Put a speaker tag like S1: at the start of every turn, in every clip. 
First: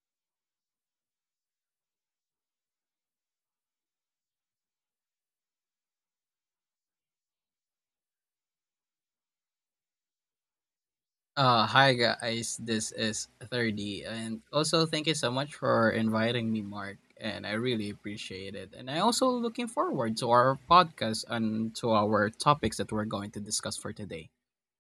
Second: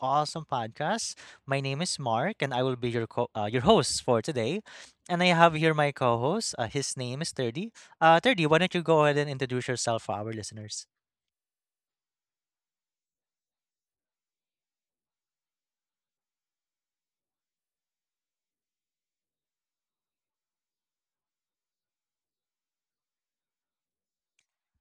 S1: awesome podcast. My name is Mark, and I will be your your host for today. And I have here my co-host. His name is Thirty. Thirty, why don't you go ahead and introduce yourself for our listeners?
S2: Hi guys, this is 30 and also thank you so much for inviting me, Mark, and I really appreciate it. And I also looking forward to our podcast and to our topics that we're going to discuss for today.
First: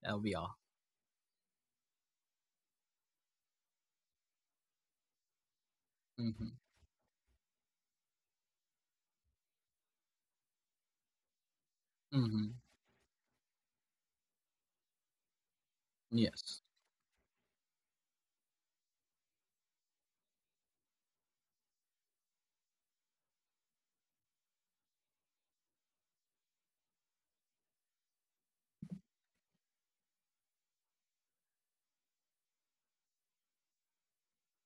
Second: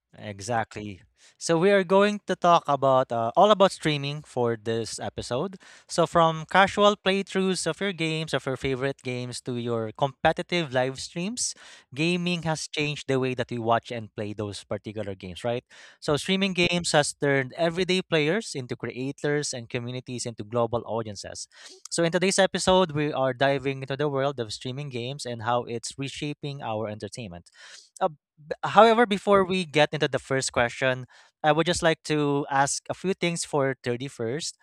S2: That'll be all.
S1: Exactly. So we are going to talk about all about streaming for this episode. So from
S2: Mhm.
S1: casual playthroughs of your games, of your favorite games, to your competitive live streams, gaming
S2: Mhm.
S1: has changed the way that we watch and play those particular games, right? So streaming
S2: Yes.
S1: games has turned everyday players into creators and communities into global audiences. So in today's episode, we are diving into the world of streaming games and how it's reshaping our entertainment. However, before we get into the first question, I would just like to ask a few things for 31st.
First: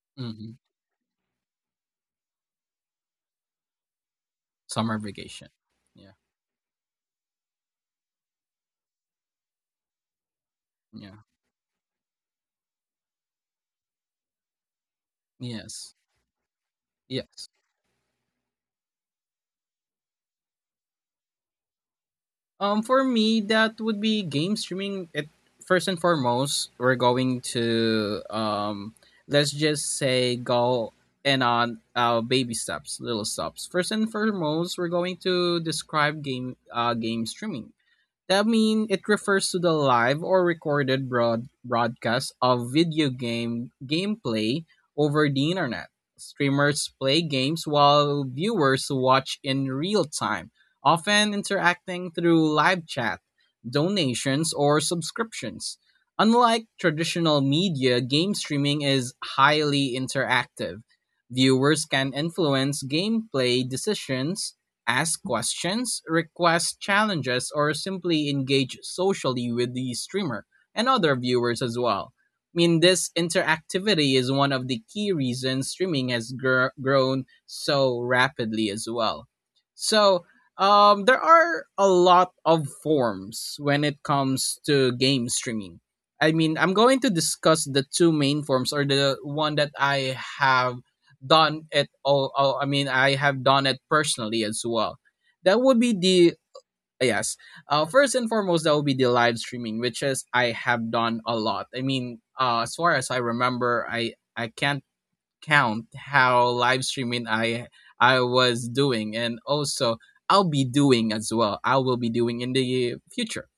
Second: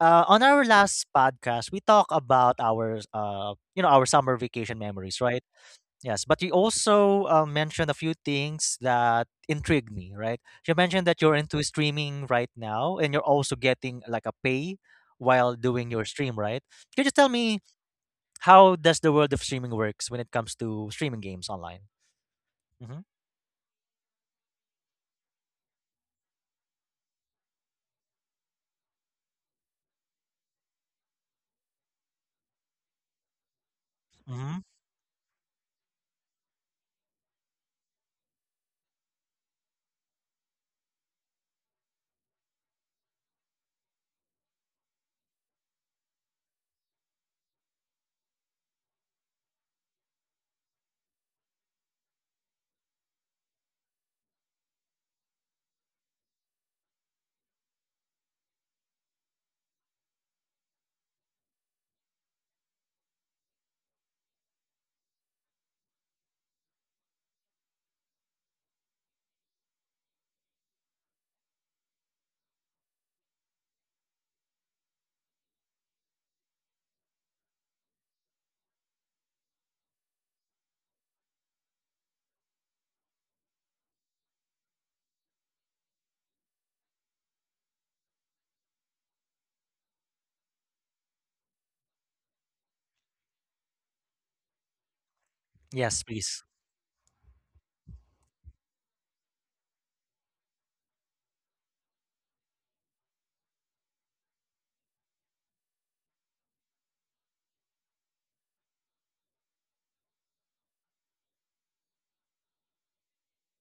S1: On
S2: Mhm.
S1: our last podcast, we talked about our our summer vacation
S2: Summer
S1: memories, right?
S2: vacation. Yeah.
S1: Yes, but you also mentioned a few things that intrigued me, right? You mentioned that
S2: Yeah.
S1: you're into streaming right now and you're also getting like a pay while doing
S2: Yes.
S1: your stream, right? Can you just tell
S2: Yes.
S1: me how does the world of streaming works when it comes to streaming games online?
S2: Um,
S1: Mm-hmm.
S2: for me, that would be game streaming. It first and foremost, we're going to let's just say go and on baby steps, little steps. First and
S1: Mm-hmm.
S2: foremost, we're going to describe game streaming. I mean, it refers to the live or recorded broadcast of video game gameplay over the internet. Streamers play games while viewers watch in real time, often interacting through live chat, donations, or subscriptions. Unlike traditional media, game streaming is highly interactive. Viewers can influence gameplay decisions, ask questions, request challenges, or simply engage socially with the streamer and other viewers as well. I mean, this interactivity is one of the key reasons streaming has grown so rapidly as well. So, there are a lot of forms when it comes to game streaming. I mean, I'm going to discuss the two main forms, or the one that I have done it all I mean I have done it personally as well. That would be
S1: Yes,
S2: the
S1: please.
S2: yes, first and foremost, that would be the live streaming, which is I have done a lot. I mean, as far as I remember, I can't count how live streaming I was doing, and also I'll be doing as well. I will be doing in the future.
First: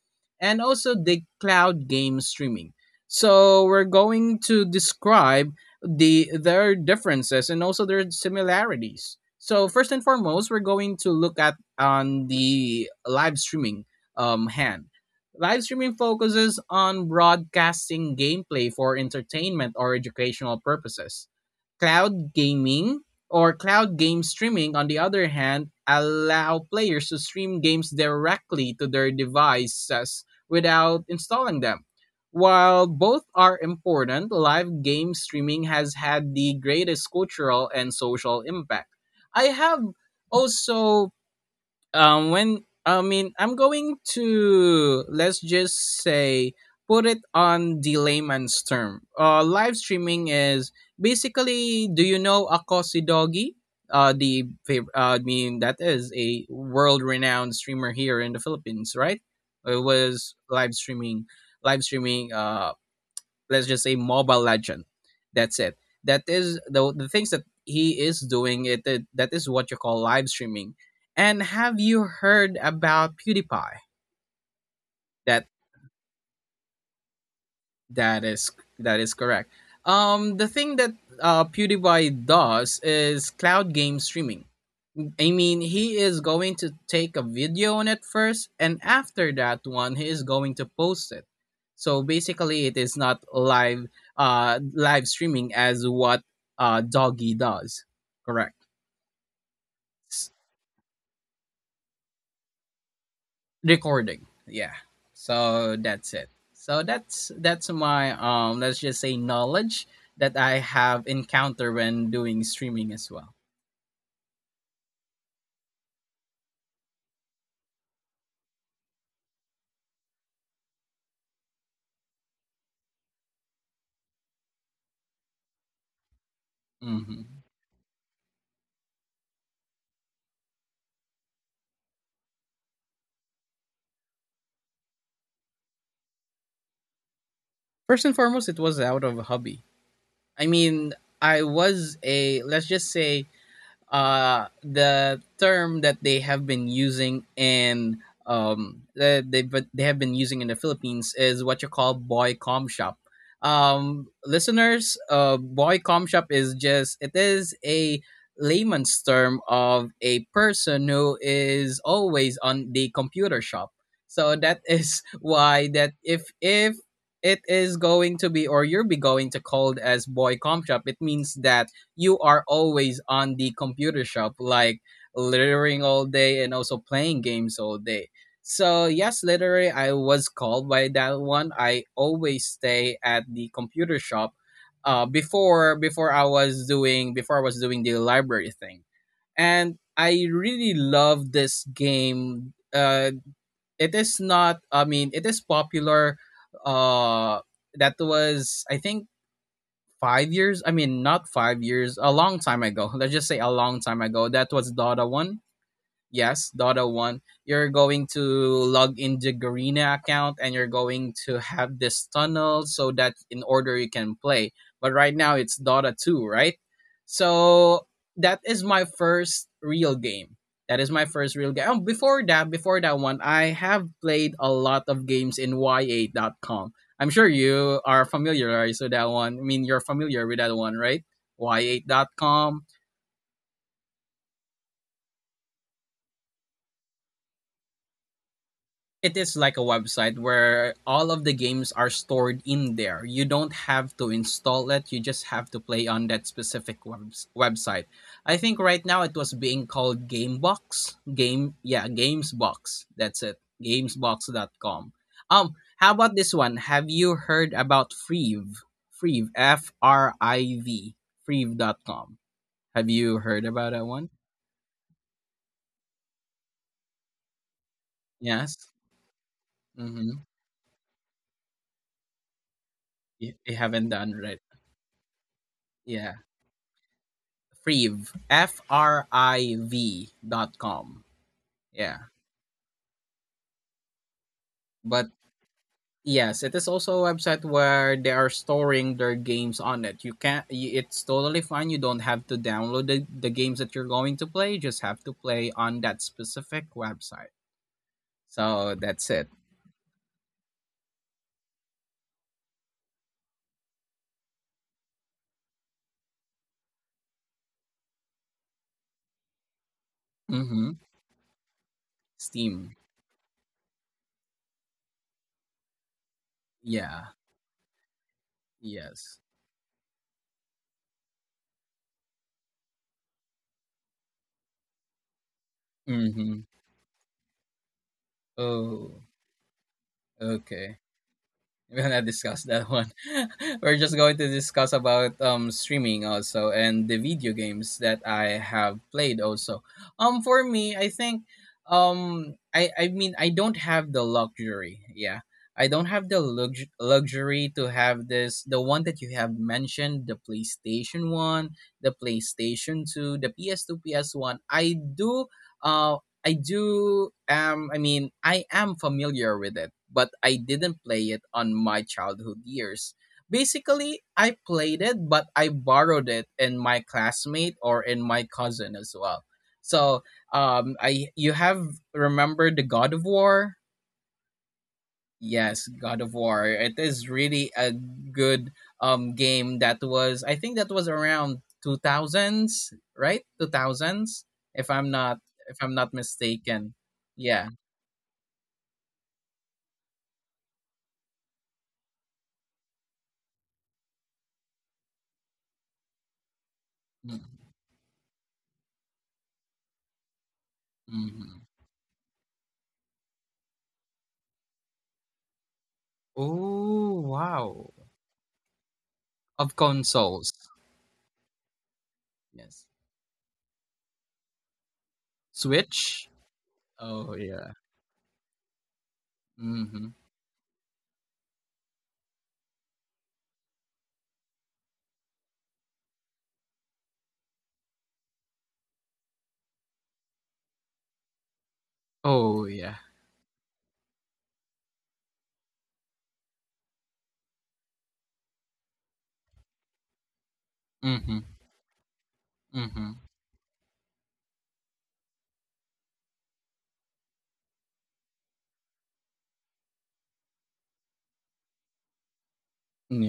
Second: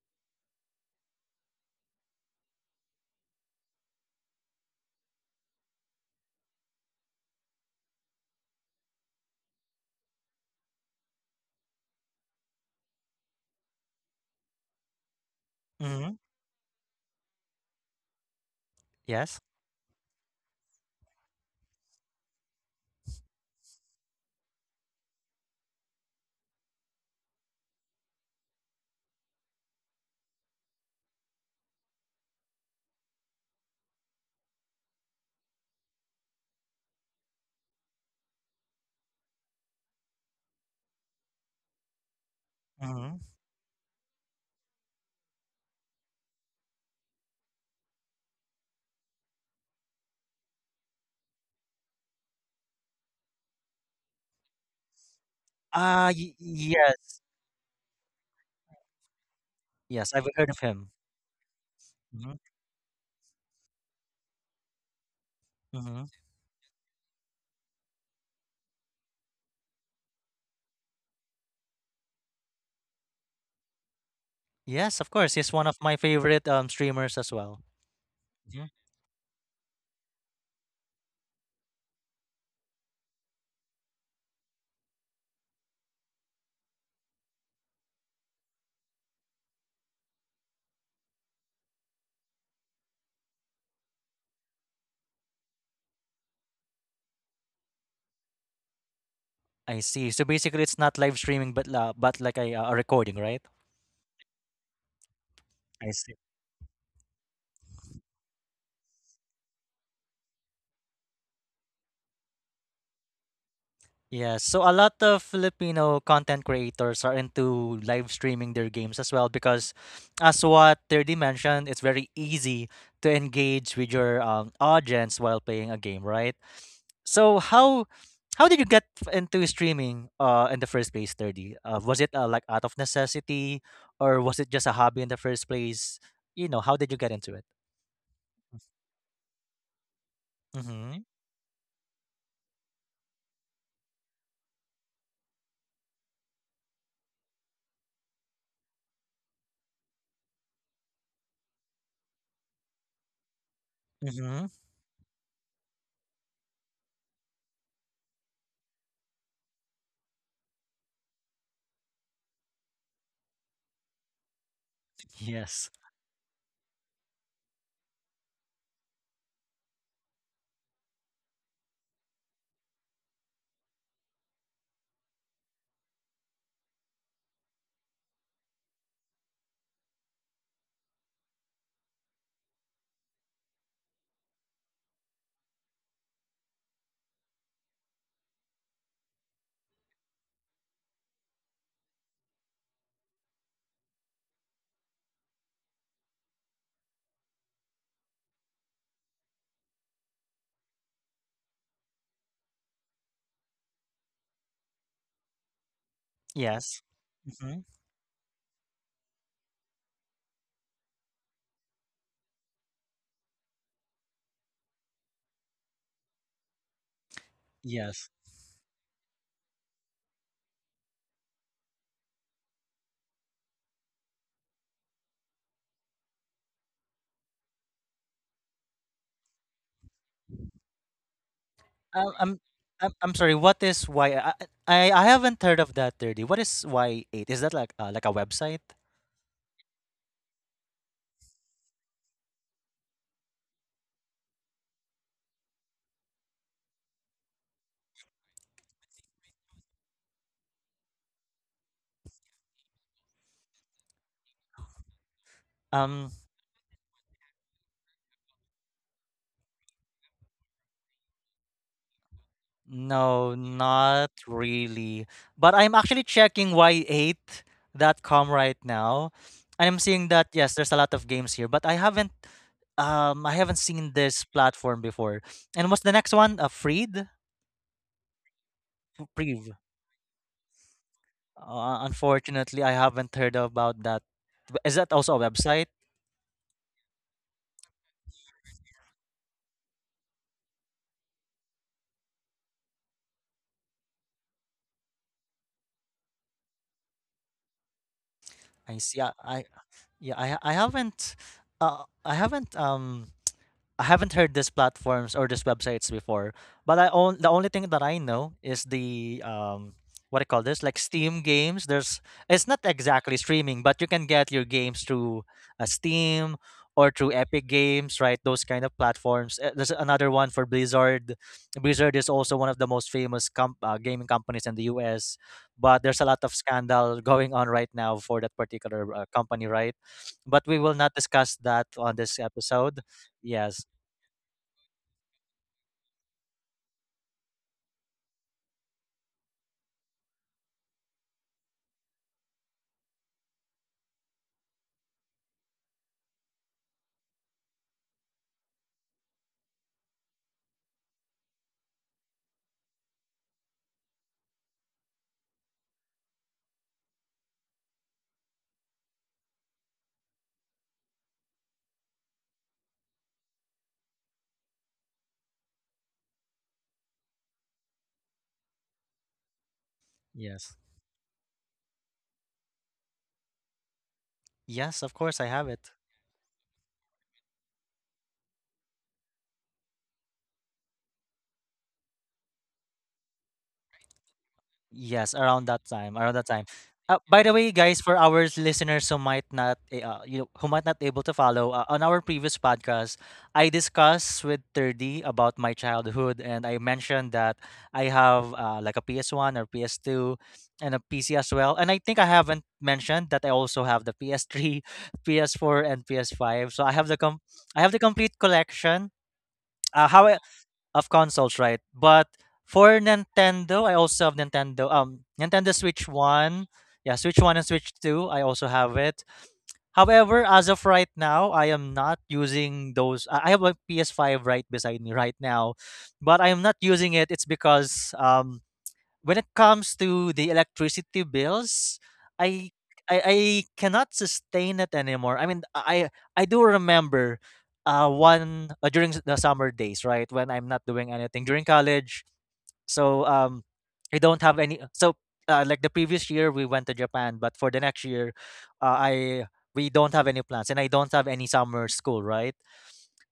S2: And also the cloud game streaming. So we're going to describe their differences and also their similarities. So first and foremost, we're going to look at on the live streaming hand. Live streaming
S1: Mhm.
S2: focuses on broadcasting gameplay for
S1: Yes.
S2: entertainment or educational purposes. Cloud gaming, or cloud game streaming, on the other hand, allow players to stream games directly to their devices without installing them. While both are important, live game streaming has had the greatest cultural and social impact. I have also when I
S1: Mhm.
S2: mean I'm going to, let's just say, put it on the layman's term. Live streaming is basically, do you know Akosi Doggy? Uh the fav- uh, i mean that is
S1: Ah, y
S2: a world
S1: yes.
S2: renowned streamer here in the Philippines, right? It
S1: Yes, I've
S2: was
S1: heard of
S2: live
S1: him.
S2: streaming. live streaming
S1: Mhm,
S2: uh let's just say Mobile Legend. That's it.
S1: mhm.
S2: That is the things that he is doing. That is what you call live streaming. And have you heard about PewDiePie?
S1: Yes, of course.
S2: that
S1: He's one of my favorite, streamers as well.
S2: that is
S1: Mhm.
S2: that is correct. The thing that PewDiePie does is cloud game streaming. I mean, he is going to take a video on it first, and after that one, he is going to post it. So basically, it is not live, live streaming as what Doggy does. Correct.
S1: I see. So
S2: S-
S1: basically, it's not live streaming, but la but like a recording, right?
S2: Recording. Yeah. So
S1: I
S2: that's
S1: see.
S2: it. So that's my, let's just say, knowledge that I have encountered when doing streaming as well.
S1: Yeah, so a lot of Filipino content creators are into live streaming their games as well because, as what Thirdy mentioned, it's very easy to engage with your audience while playing a game, right? So
S2: hmm
S1: how did you get into streaming in the first place, Thirdy? Was it like out of necessity, or was it just a hobby in the first place? You know, how did you get into it?
S2: First and foremost, it was out of a hobby. I mean,
S1: Mm-hmm.
S2: I was a, let's just say, the term that they have been using in, that they but they have been using in the Philippines is what you call boy com shop.
S1: Mm-hmm.
S2: Listeners, boy com shop is just, it is a layman's term of a person who is always on the computer shop. So that is
S1: Yes.
S2: why that if it is going to be, or you'll be going to called as boy com shop, it means that you are always on the computer shop, like littering all day and also playing games all day. So yes, literally, I was called by that one. I always stay at the computer shop. Before I was doing the library thing, and I really love this game. It is not. I mean, it is popular. Uh, that was, I think, 5 years. I mean, not 5 years, a long time ago. Let's just say a long time ago. That was Dota 1. Yes,
S1: Yes.
S2: Dota 1.
S1: Mm-hmm.
S2: You're going to log in the Garena account and you're going to have this tunnel so that in order you can play. But right now it's Dota 2, right? So
S1: Yes.
S2: that is my first real game. That is my first real game. Oh, before that one, I have played a lot of games in y8.com. I'm sure you are familiarized with that one. I mean, you're familiar with that one, right?
S1: Um, I'm
S2: y8.com.
S1: I'm sorry. What is yiii haven't heard of that thirty. What is Y eight? Is that like a website?
S2: It is like a website where all of the games are stored in there. You don't have to install it, you just have to play on that specific website. I think right now it was being called Gamebox. Gamesbox. That's it. Gamesbox.com. How
S1: Um,
S2: about this one? Have you heard about Freeve? Freeve, FRIV. Freeve.com. Have you
S1: no,
S2: heard about that one?
S1: not really. But I'm actually checking y8.com right
S2: Yes.
S1: now. I'm seeing
S2: Mhm.
S1: that yes, there's a lot of games here, but I
S2: You,
S1: haven't
S2: you
S1: seen
S2: haven't done,
S1: this
S2: right.
S1: platform before. And what's the next
S2: Yeah.
S1: one? A Freed?
S2: Friv, F R
S1: Freed.
S2: I V.com.
S1: Uh,
S2: Yeah.
S1: unfortunately, I haven't heard about that. Is that
S2: But
S1: also a website?
S2: yes, it is also a website where they are storing their games on it. You can't, y- It's totally fine. You don't have to download the games that you're going to play. You just have to play on that specific website.
S1: I
S2: So
S1: see. I,
S2: that's it.
S1: I yeah, uh I haven't um I haven't heard these platforms or these websites before, but I own the only thing that I know is the what do you call this?
S2: Mm-hmm.
S1: Like Steam games. There's it's not
S2: Steam.
S1: exactly streaming, but you can get your games through Steam or through
S2: Yeah.
S1: Epic Games, right? Those kind of
S2: Yes.
S1: platforms. There's another one for Blizzard. Blizzard is also one of the most famous gaming companies in the U.S., but there's a lot of
S2: Mm-hmm.
S1: scandal going on right now for that particular
S2: Oh,
S1: company, right? But we will
S2: okay.
S1: not discuss that
S2: We're
S1: on
S2: gonna
S1: this
S2: discuss that
S1: episode.
S2: one.
S1: Yes.
S2: We're just going to discuss about streaming also and the video games that I have played also. For me, I think, I mean, I don't have the luxury. Yeah. I don't have the luxury to have this, the one that you have mentioned, the PlayStation 1, the PlayStation 2, the PS2, PS1. Uh, I do am I mean I am familiar with it, but I didn't play it on my childhood years. Basically, I played it, but I borrowed it in my classmate or in my cousin as well. So,
S1: Yes.
S2: I you have remembered the God of War?
S1: Yes, of course I have
S2: Yes,
S1: it.
S2: God of War. It is really a good game. That was, I think, that was around 2000s, right? 2000s, if I'm
S1: Yes,
S2: not,
S1: around
S2: if
S1: that
S2: I'm not
S1: time, around that time.
S2: mistaken.
S1: By the
S2: Yeah.
S1: way, guys, for our listeners who might not able to follow, on our previous podcast, I discussed with 30 about my childhood, and I mentioned
S2: Mm.
S1: that I have like a PS1 or PS2 and a PC as
S2: Mhm.
S1: well. And I think I haven't mentioned that I also have the PS3, PS4, and PS5. So I have the
S2: Oh, wow.
S1: complete collection.
S2: Of
S1: How
S2: consoles.
S1: of consoles, right? But
S2: Yes.
S1: for Nintendo, I also have Nintendo Switch
S2: Switch?
S1: 1. Yeah,
S2: Oh,
S1: Switch 1 and
S2: yeah.
S1: Switch 2, I also have it.
S2: Mm-hmm.
S1: However, as of right now, I am not using those. I have a PS5 right beside me right now, but I am not using it. It's because when it comes to the electricity bills,
S2: Oh,
S1: I
S2: yeah.
S1: I cannot sustain it anymore. I mean, I do remember one during the summer days, right, when I'm not doing
S2: Mm-hmm.
S1: anything during college.
S2: Mm-hmm.
S1: So I don't have any. So like the previous year we went to Japan, but for the next year I we don't have any plans and I don't have any summer school, right?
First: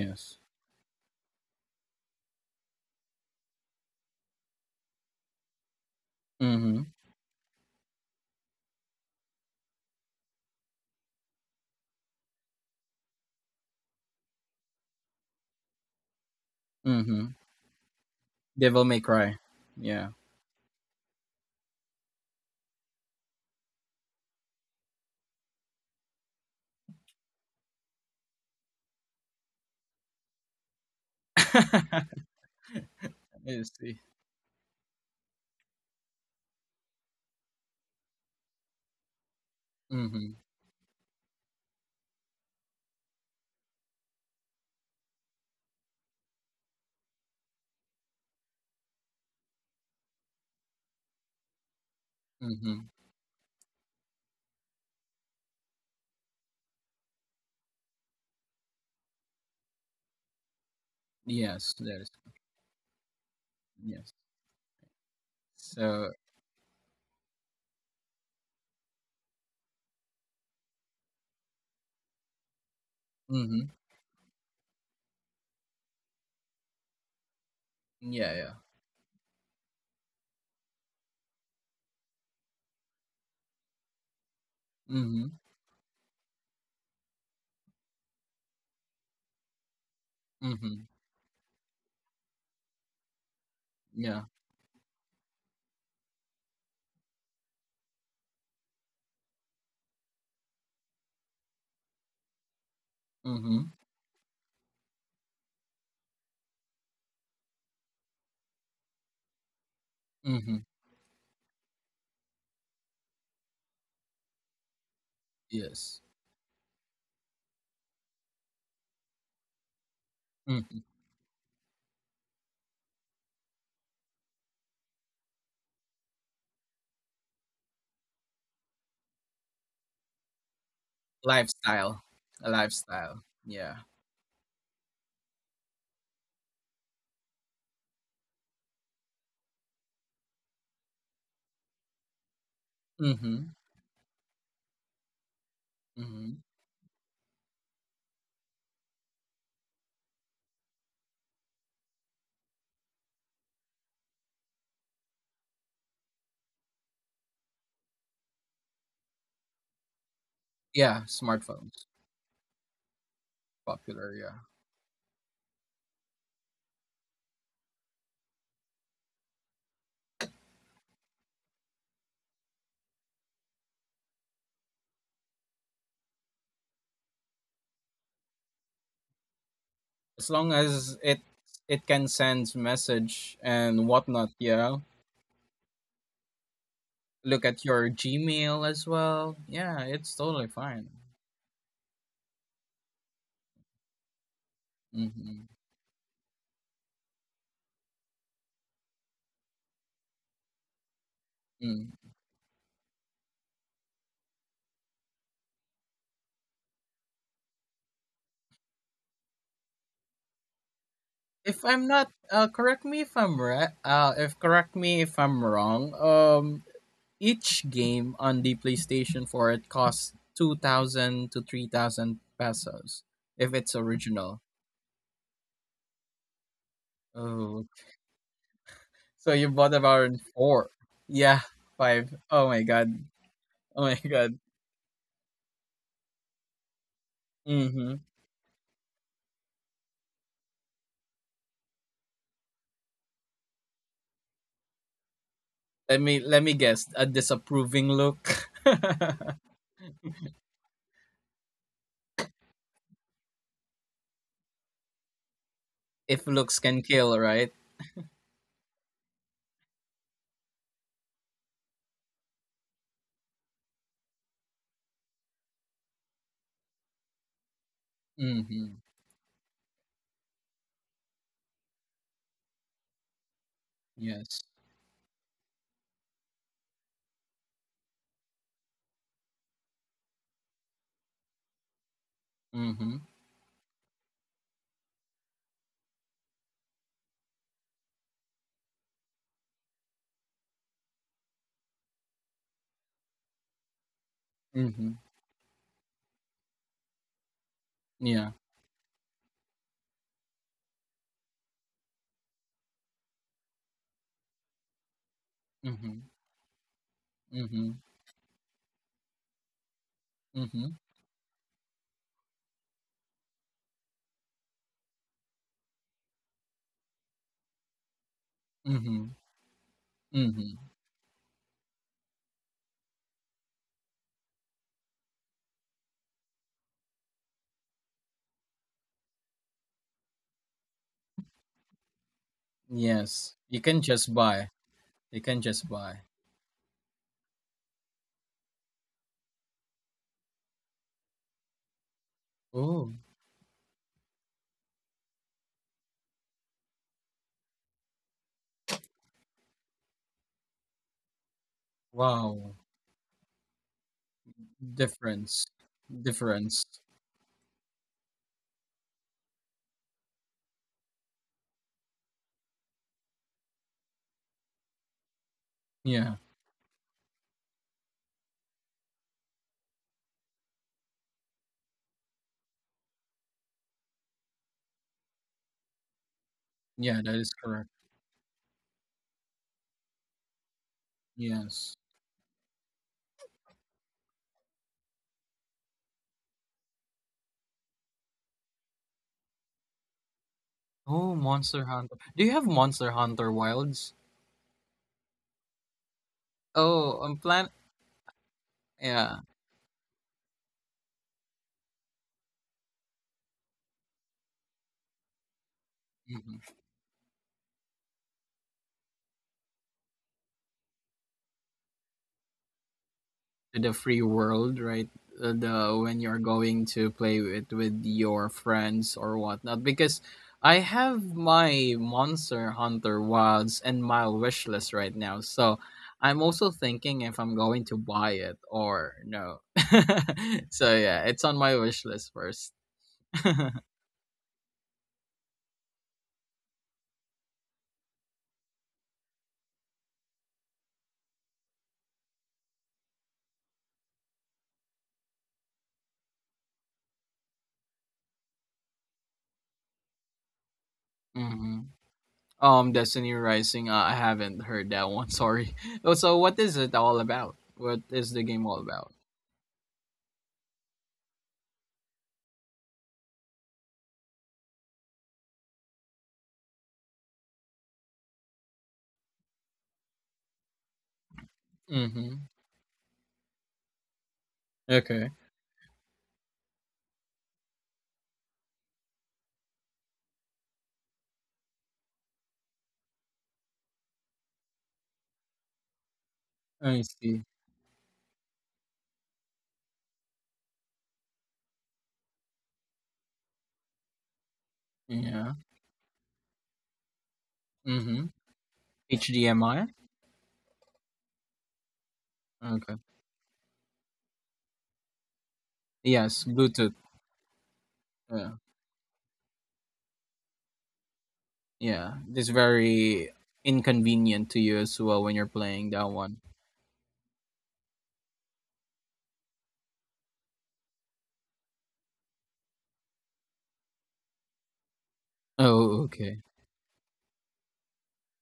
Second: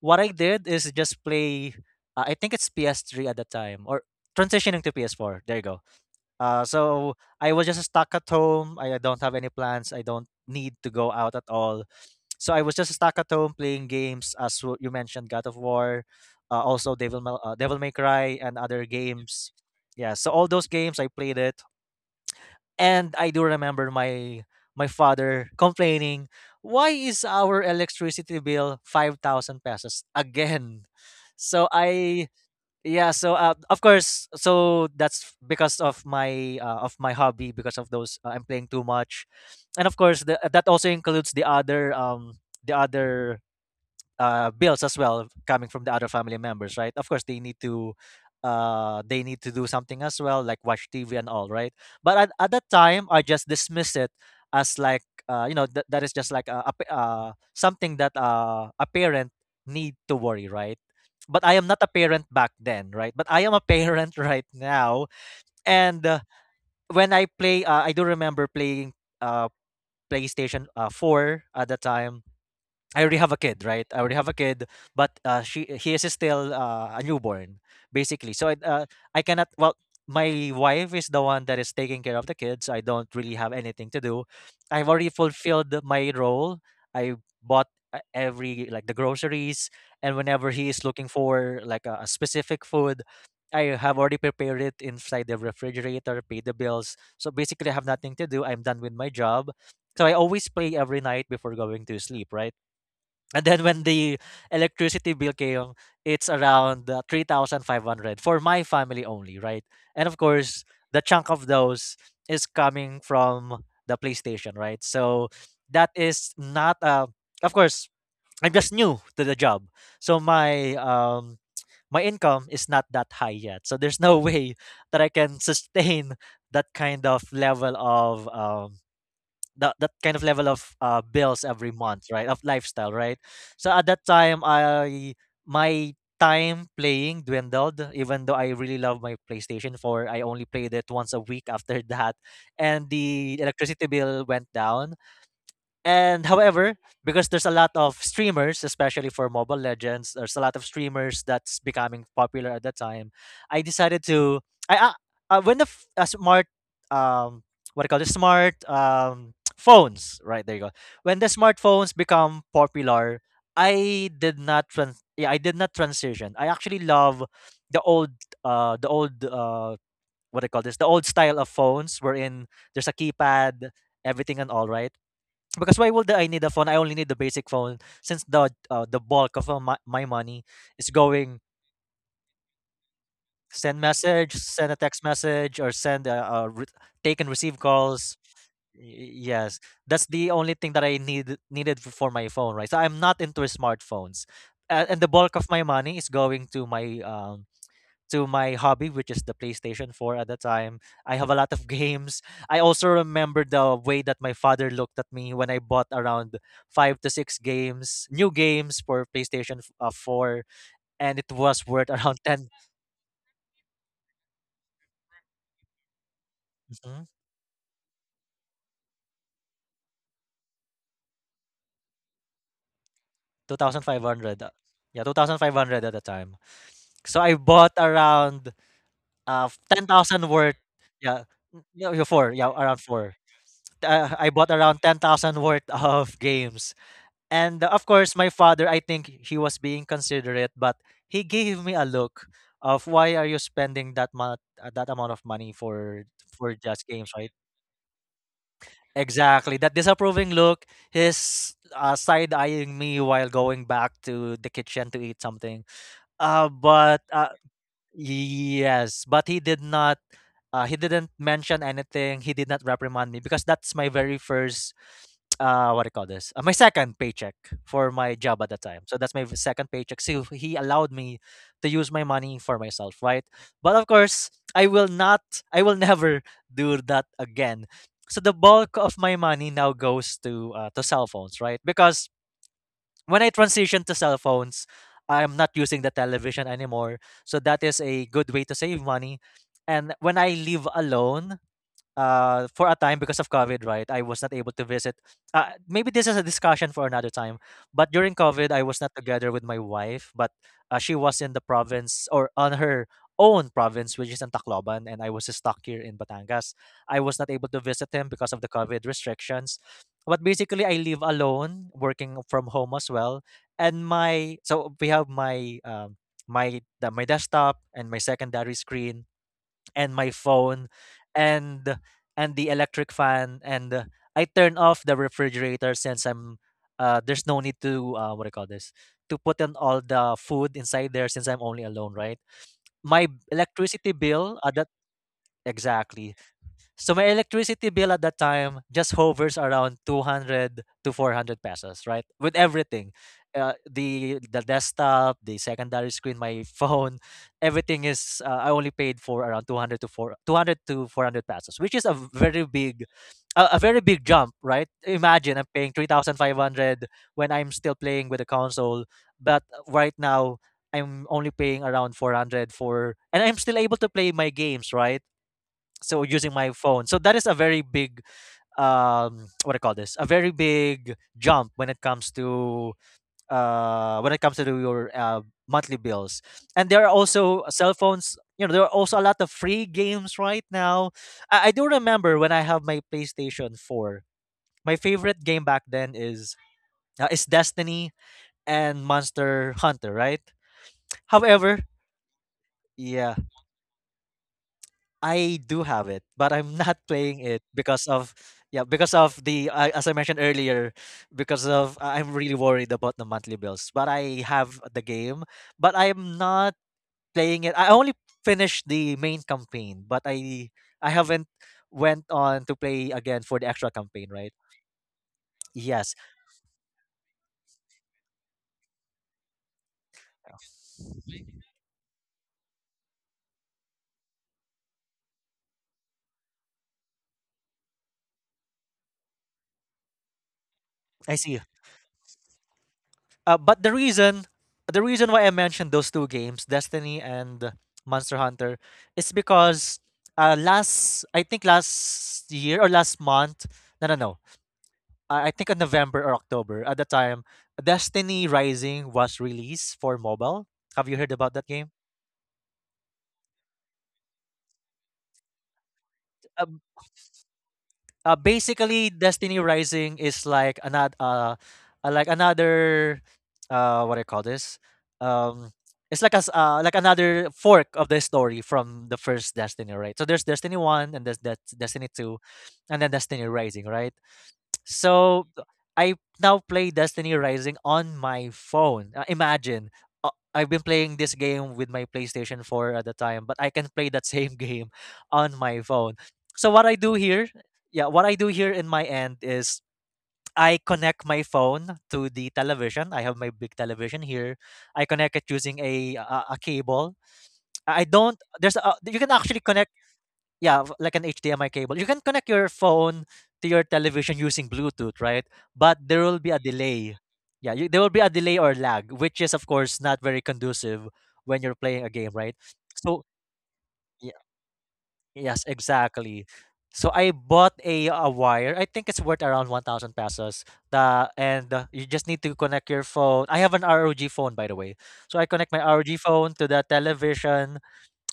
S1: What I did is just play I think it's PS3 at the time or transitioning to PS4. There you go. uh,
S2: Mm-hmm.
S1: so I was just stuck at home. I don't have any plans. I don't need to go out at all. So I was just stuck at home playing games, as you mentioned, God of War, also
S2: Mm-hmm.
S1: Devil May Cry, and other
S2: Devil May Cry.
S1: games.
S2: Yeah.
S1: Yeah, so all those games I played it, and I do remember my father complaining, "Why is our electricity bill 5,000 pesos again?" So
S2: I
S1: I yeah, so of
S2: see.
S1: course, so that's because of my hobby, because of those I'm playing too much, and of course
S2: Mm-hmm.
S1: that also includes the other the other bills as well coming from the other family members, right? Of course, they need to do something as well, like watch TV and all, right? But at that
S2: Mm-hmm.
S1: time, I just dismiss it as like that is just like a something that a parent need to worry, right? But I am
S2: Yes,
S1: not a
S2: that is.
S1: parent back then, right? But I am a
S2: Yes.
S1: parent right now, and
S2: So,
S1: when I do remember playing uh, PlayStation Four at the time. I already have a kid,
S2: mm-hmm.
S1: right? I already have a kid, but she he is still a newborn, basically.
S2: Yeah,
S1: So
S2: yeah.
S1: I cannot. Well, my wife is the one that is taking care of the kids. I don't really have anything to do. I've already
S2: Mm-hmm.
S1: fulfilled my role. I bought every like the groceries, and whenever he is
S2: Mm-hmm.
S1: looking for like a specific food, I have already
S2: Yeah.
S1: prepared it inside the refrigerator, pay the bills. So basically, I have nothing to do. I'm done with my job. So I always play every night before going to sleep, right? And then
S2: Mm-hmm.
S1: when the electricity bill came, it's around 3,500 for my family only, right? And of course,
S2: Mm-hmm.
S1: the chunk of those is coming from the PlayStation, right? So that
S2: Yes.
S1: is not. Of course, I'm just new to the job. So
S2: Mm-hmm.
S1: my income is not that high yet. So there's no way that I can sustain that kind of level of um that kind of level of bills every
S2: Lifestyle.
S1: month, right? Of
S2: A
S1: lifestyle, right?
S2: lifestyle.
S1: So
S2: Yeah.
S1: at that time, I my time playing dwindled, even though I really love my PlayStation 4. I only played it once a week after that, and the
S2: Mm-hmm.
S1: electricity bill went down. And
S2: Mm-hmm.
S1: however, because there's a lot of streamers, especially for Mobile Legends, there's a lot of streamers that's becoming popular at that time. I decided to I when the smart um what do you call it, smart phones, right, there you go,
S2: Yeah,
S1: when the
S2: smartphones.
S1: smartphones become popular, I
S2: Popular,
S1: did
S2: yeah.
S1: not trans yeah, I did not transition. I actually love the old the old what do you call this, the old style of phones, wherein there's a keypad, everything and all, right? Because why would I need a phone? I only need the basic phone since the bulk of my
S2: As
S1: money
S2: long
S1: is
S2: as it
S1: going.
S2: it can send message
S1: Send
S2: and whatnot.
S1: message, send a
S2: Yeah,
S1: text message, or send take and
S2: look
S1: receive
S2: at your
S1: calls.
S2: Gmail as
S1: Y-
S2: well.
S1: Yes,
S2: Yeah,
S1: that's
S2: it's
S1: the
S2: totally
S1: only thing that
S2: fine.
S1: I needed for my phone, right? So I'm not into smartphones, and the bulk of
S2: Hmm.
S1: my money is going to my hobby, which is the PlayStation 4 at the time. I have a lot of
S2: Mm.
S1: games. I also remember the way that my father looked at me when I bought around five to six games, new games for PlayStation 4, and it was
S2: If I'm
S1: worth
S2: not,
S1: around 10,
S2: correct me if I'm right. If correct me if I'm wrong.
S1: Mhm.
S2: Each game on the PlayStation Four, it costs 2,000 to 3,000 pesos if it's
S1: 2,500.
S2: original.
S1: Yeah, 2,500 at the time. So I
S2: Oh,
S1: bought around
S2: so
S1: uh,
S2: you bought about
S1: 10,000 worth.
S2: four.
S1: Yeah,
S2: Yeah,
S1: no, you
S2: five.
S1: four. Yeah,
S2: Oh my
S1: around
S2: god.
S1: four.
S2: Oh my
S1: I
S2: god.
S1: bought around 10,000 worth of games. And of
S2: Mm-hmm.
S1: course, my father, I think he was being considerate, but he gave me a look of why are you spending that amount of money for
S2: Let me
S1: just
S2: guess. A
S1: games, right?
S2: disapproving look.
S1: Exactly. That disapproving look, his side eyeing me while going back to the kitchen to eat something.
S2: If looks can
S1: But
S2: kill, right?
S1: Yes, but he did not he didn't mention anything. He did not reprimand me because that's my very first what do you call this? My second paycheck for my job at the
S2: Mm-hmm.
S1: time. So that's my second paycheck. So he allowed me to use my money for myself, right? But of course,
S2: Yes.
S1: I will never do that again. So the bulk of my money now goes to cell phones, right? Because
S2: Mm-hmm.
S1: when I transition to cell phones, I'm not using the television anymore. So that is a good way to save money. And when I live alone, for a time because of COVID, right? I was not able to
S2: Mm-hmm.
S1: visit. Maybe this is a discussion for another time. But during
S2: Yeah.
S1: COVID, I was not together with my wife, but she was in the province or on her own province, which is in Tacloban, and I was stuck here in
S2: Mm-hmm.
S1: Batangas. I was not able to
S2: Mm-hmm.
S1: visit him because of the COVID restrictions. But basically,
S2: Mm-hmm.
S1: I live alone, working from home as well. And my so we have my my desktop and my secondary screen
S2: Mm-hmm.
S1: and my phone
S2: Mm-hmm.
S1: and the electric fan and I turn off the refrigerator since I'm there's no need to what do you call this to put in all the food inside there since I'm only alone, right? My b-
S2: Yes. You can
S1: electricity
S2: just
S1: bill
S2: buy.
S1: that
S2: You can just buy.
S1: exactly so my electricity bill at that time just hovers around 200 to 400 pesos, right? With everything.
S2: Oh.
S1: The desktop, the secondary screen, my phone, everything is I only paid for around 200 to 400 pesos, which is a very
S2: Wow.
S1: big a very big jump, right? Imagine I'm
S2: Difference.
S1: paying
S2: Difference.
S1: 3,500 when I'm still playing with the console, but right now I'm only paying around 400 for and I'm still able to play my games, right? So
S2: Yeah.
S1: using my phone, so that is a very big what do you call this a very big jump when it comes to your monthly bills. And there are
S2: Yeah, that is
S1: also cell
S2: correct.
S1: phones, you know, there are also a lot of free games right now. I do
S2: Yes.
S1: remember when I have my PlayStation 4. My favorite game back then is Destiny and Monster Hunter, right?
S2: Oh,
S1: However,
S2: Monster Hunter. Do you have Monster
S1: yeah,
S2: Hunter Wilds?
S1: I do have it, but I'm not
S2: Oh,
S1: playing
S2: I'm
S1: it
S2: plan
S1: because of, yeah, because of
S2: Yeah,
S1: the as I mentioned earlier, because of I'm really worried about the monthly bills. But I have the game, but I'm
S2: mhm.
S1: not playing it. I only finished the main campaign, but I haven't went on to play again for the extra
S2: To the
S1: campaign,
S2: free
S1: right?
S2: world, right? The
S1: Yes.
S2: when you're going to play it with your friends or whatnot. Because I have my Monster Hunter Wilds and my wish list right now, so I'm also thinking if I'm going to buy it or no. So yeah,
S1: I
S2: it's
S1: see.
S2: on my wish list 1st.
S1: But the reason why I mentioned those two games, Destiny and Monster Hunter, is because last I think last year or last month, no no no, I think in November or October at the time, Destiny Rising was released for mobile. Have you heard about that
S2: hmm
S1: game?
S2: Destiny Rising. I haven't heard that one. Sorry. Oh, so what
S1: Uh,
S2: is it all about? What is the game all
S1: basically
S2: about?
S1: Destiny Rising is like another what do I call this um it's like a like another fork of the story from the first Destiny, right? So there's Destiny one and there's that Destiny two
S2: Mm-hmm.
S1: and then Destiny Rising, right?
S2: Okay.
S1: So I now play Destiny Rising on my phone. Imagine. Uh, I've been playing this game with my PlayStation 4 at the time, but I can play that same game on my phone. So what I
S2: I
S1: do
S2: see.
S1: here, yeah, what I do here in my end is I connect my phone to the television. I have my big television here. I connect it
S2: Yeah.
S1: using a cable. I
S2: Mm-hmm.
S1: don't there's you can actually
S2: HDMI.
S1: connect, yeah, like an HDMI cable. You can connect your
S2: Okay.
S1: phone to your television using Bluetooth, right? But there will
S2: Yes,
S1: be a
S2: Bluetooth.
S1: delay. Yeah, there will be a
S2: Yeah.
S1: delay or lag, which is of course not very conducive when you're playing a
S2: Yeah.
S1: game,
S2: It's
S1: right? So,
S2: very
S1: yeah,
S2: inconvenient to you as well when you're
S1: yes,
S2: playing that one.
S1: exactly. So I bought a wire. I think it's worth around 1,000 pesos. The and you just need to connect your phone. I have an ROG phone, by the way. So I connect my
S2: Oh,
S1: ROG
S2: okay.
S1: phone to the television,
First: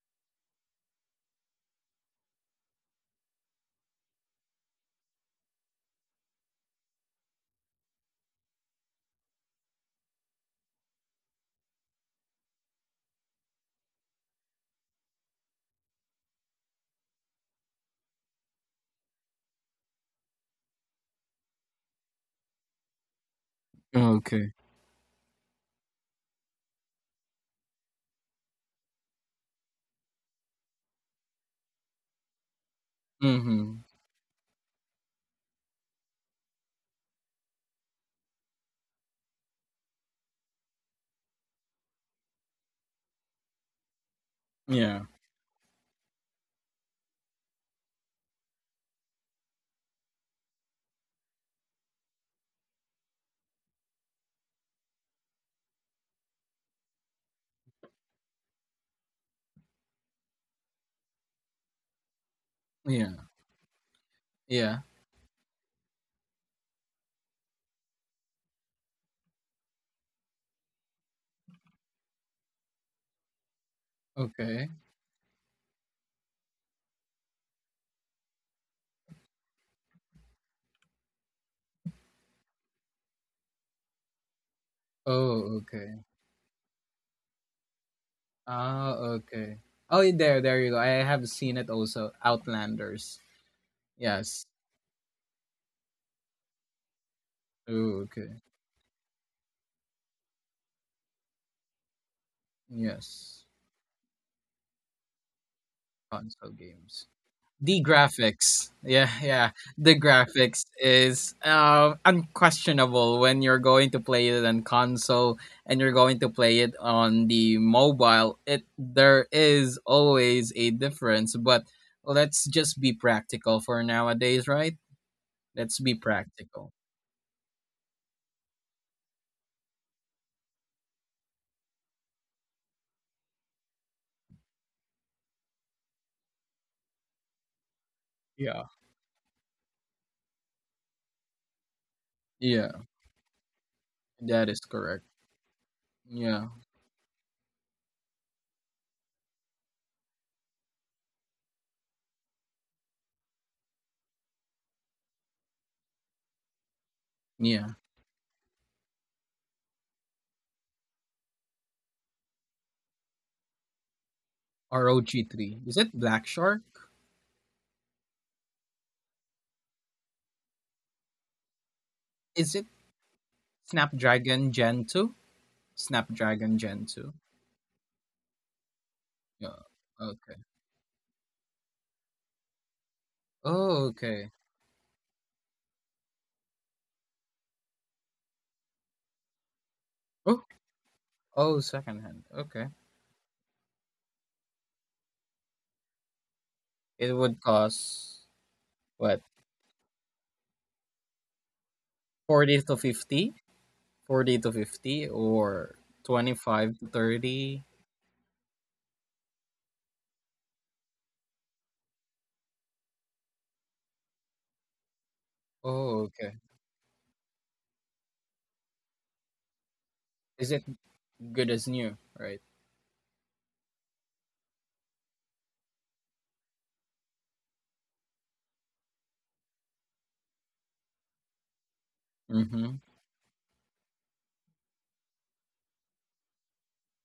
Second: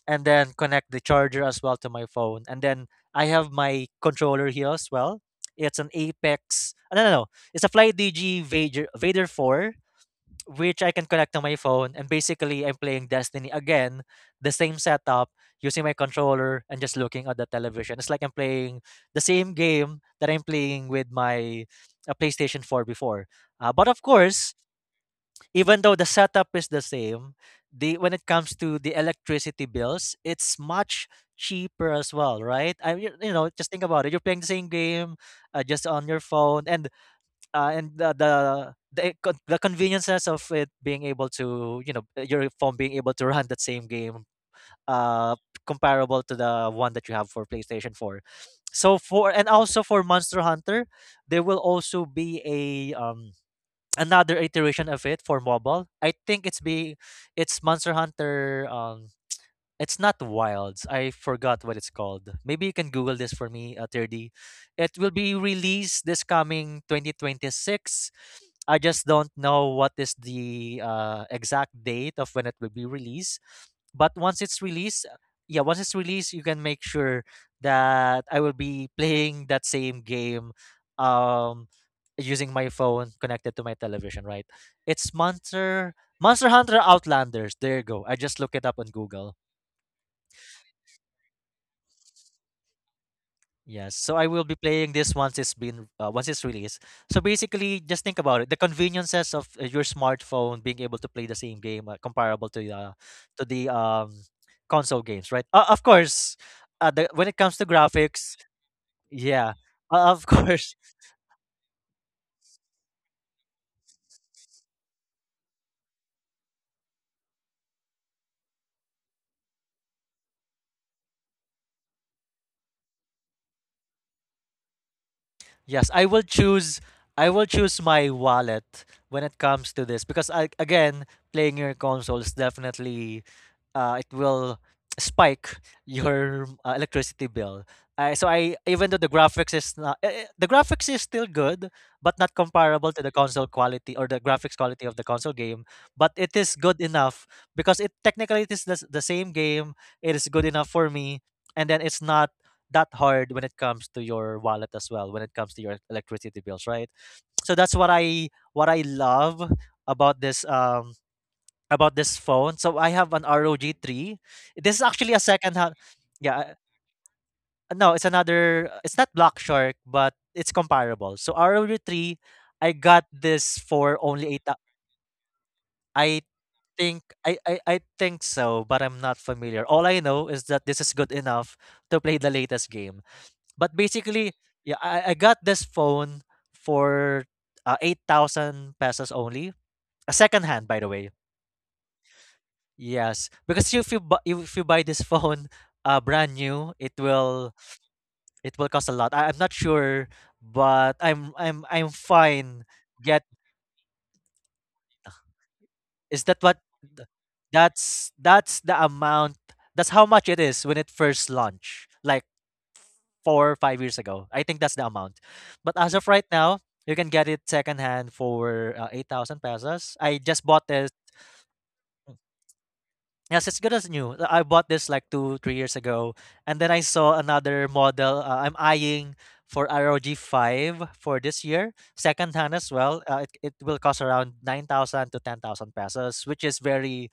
S1: and then connect the charger as well to my phone. And then I have my controller here as well. It's an Apex. No, no, no. It's a Flight DG Vader 4, which I can connect to my phone. And basically, I'm playing Destiny again, the same setup, using my controller and just looking at the television. It's like I'm playing the same game that I'm playing with my PlayStation 4 before. But of course,
S2: Okay.
S1: even though the setup is the same, the when it comes to the electricity bills, it's much cheaper as well, right? I You, you know, just
S2: Mm-hmm.
S1: think about it. You're playing the same game, just on your phone, and uh, and the the the conveniences of it being able to, you know, your phone being able to run that same game,
S2: Yeah.
S1: uh, comparable to the one that you have for PlayStation Four. So for, and also for Monster Hunter, there will also be a another iteration of it for mobile. I think it's be it's Monster Hunter, it's not Wilds. I forgot what it's called. Maybe you can Google
S2: Yeah.
S1: this for me, 30.
S2: Yeah.
S1: It will be released this coming 2026. I just don't know what is the exact date of when it will be released. But once it's
S2: Okay.
S1: released, yeah, once it's released, you can make sure that I will be playing that same game, um, using my phone connected to my television, right? It's
S2: Oh, okay.
S1: Monster Hunter Outlanders. There you go. I just look it up on
S2: Ah,
S1: Google.
S2: okay. Oh, there you go. I have seen it also. Outlanders.
S1: Yes, so I will be
S2: Yes.
S1: playing this once it's been once it's released. So basically, just
S2: Ooh,
S1: think about it:
S2: okay.
S1: the conveniences of your smartphone being able to play the same game, comparable to the to
S2: Yes.
S1: the um, console games, right? Of course,
S2: Console games.
S1: when it comes to
S2: The
S1: graphics,
S2: graphics. Yeah,
S1: yeah,
S2: yeah. The
S1: of
S2: graphics
S1: course,
S2: is unquestionable when you're going to play it on console and you're going to play it on the mobile. It there is always a difference, but let's just be practical for nowadays, right? Let's
S1: Yes,
S2: be
S1: I will
S2: practical.
S1: choose I will choose my wallet when it comes to this because I, again, playing your consoles definitely it will spike your electricity bill. So I
S2: Yeah.
S1: even though the graphics is not the graphics is still good, but not
S2: Yeah,
S1: comparable to the console quality or the
S2: that
S1: graphics
S2: is
S1: quality of the
S2: correct.
S1: console game. But it
S2: Yeah.
S1: is good enough because it technically it is the same game. It is good enough for me, and then it's not that hard when it comes to your wallet as well when it comes to your electricity bills, right? So that's
S2: Yeah.
S1: what I love about this um about this phone. So I have an ROG 3. This is actually a second
S2: ROG3.
S1: hand.
S2: Is it Black
S1: Yeah,
S2: Shark?
S1: no, it's another, it's not Black Shark, but it's comparable. So ROG 3,
S2: Is
S1: I
S2: it
S1: got this for only
S2: Snapdragon Gen 2?
S1: i
S2: Snapdragon Gen 2.
S1: I think so, but I'm not familiar.
S2: Yeah.
S1: All I know
S2: Okay.
S1: is that this is good enough to play the latest game. But
S2: Oh,
S1: basically,
S2: okay.
S1: yeah, I got this phone for 8,000 pesos only. A second
S2: Oh,
S1: hand, by the way.
S2: oh, second hand. Okay.
S1: Yes, because if you buy this phone brand new,
S2: It would cost
S1: it will cost a lot.
S2: what?
S1: I'm not sure, but I'm fine.
S2: 40 to
S1: Yet
S2: 50? 40 to 50 or
S1: is that what
S2: 25 to
S1: th-
S2: 30?
S1: that's the amount, that's how much it is when it first launched. Like 4 or 5 years ago. I think that's the amount. But as of
S2: Oh,
S1: right
S2: okay.
S1: now, you can get it secondhand for 8,000 pesos. I just
S2: Is
S1: bought
S2: it
S1: this.
S2: good as new, right?
S1: Yes, it's good as new. I bought this like 2, 3 years ago, and then I saw another model. I'm eyeing for ROG five for this year, secondhand as
S2: Mhm.
S1: well. It will cost around 9,000 to 10,000 pesos, which is very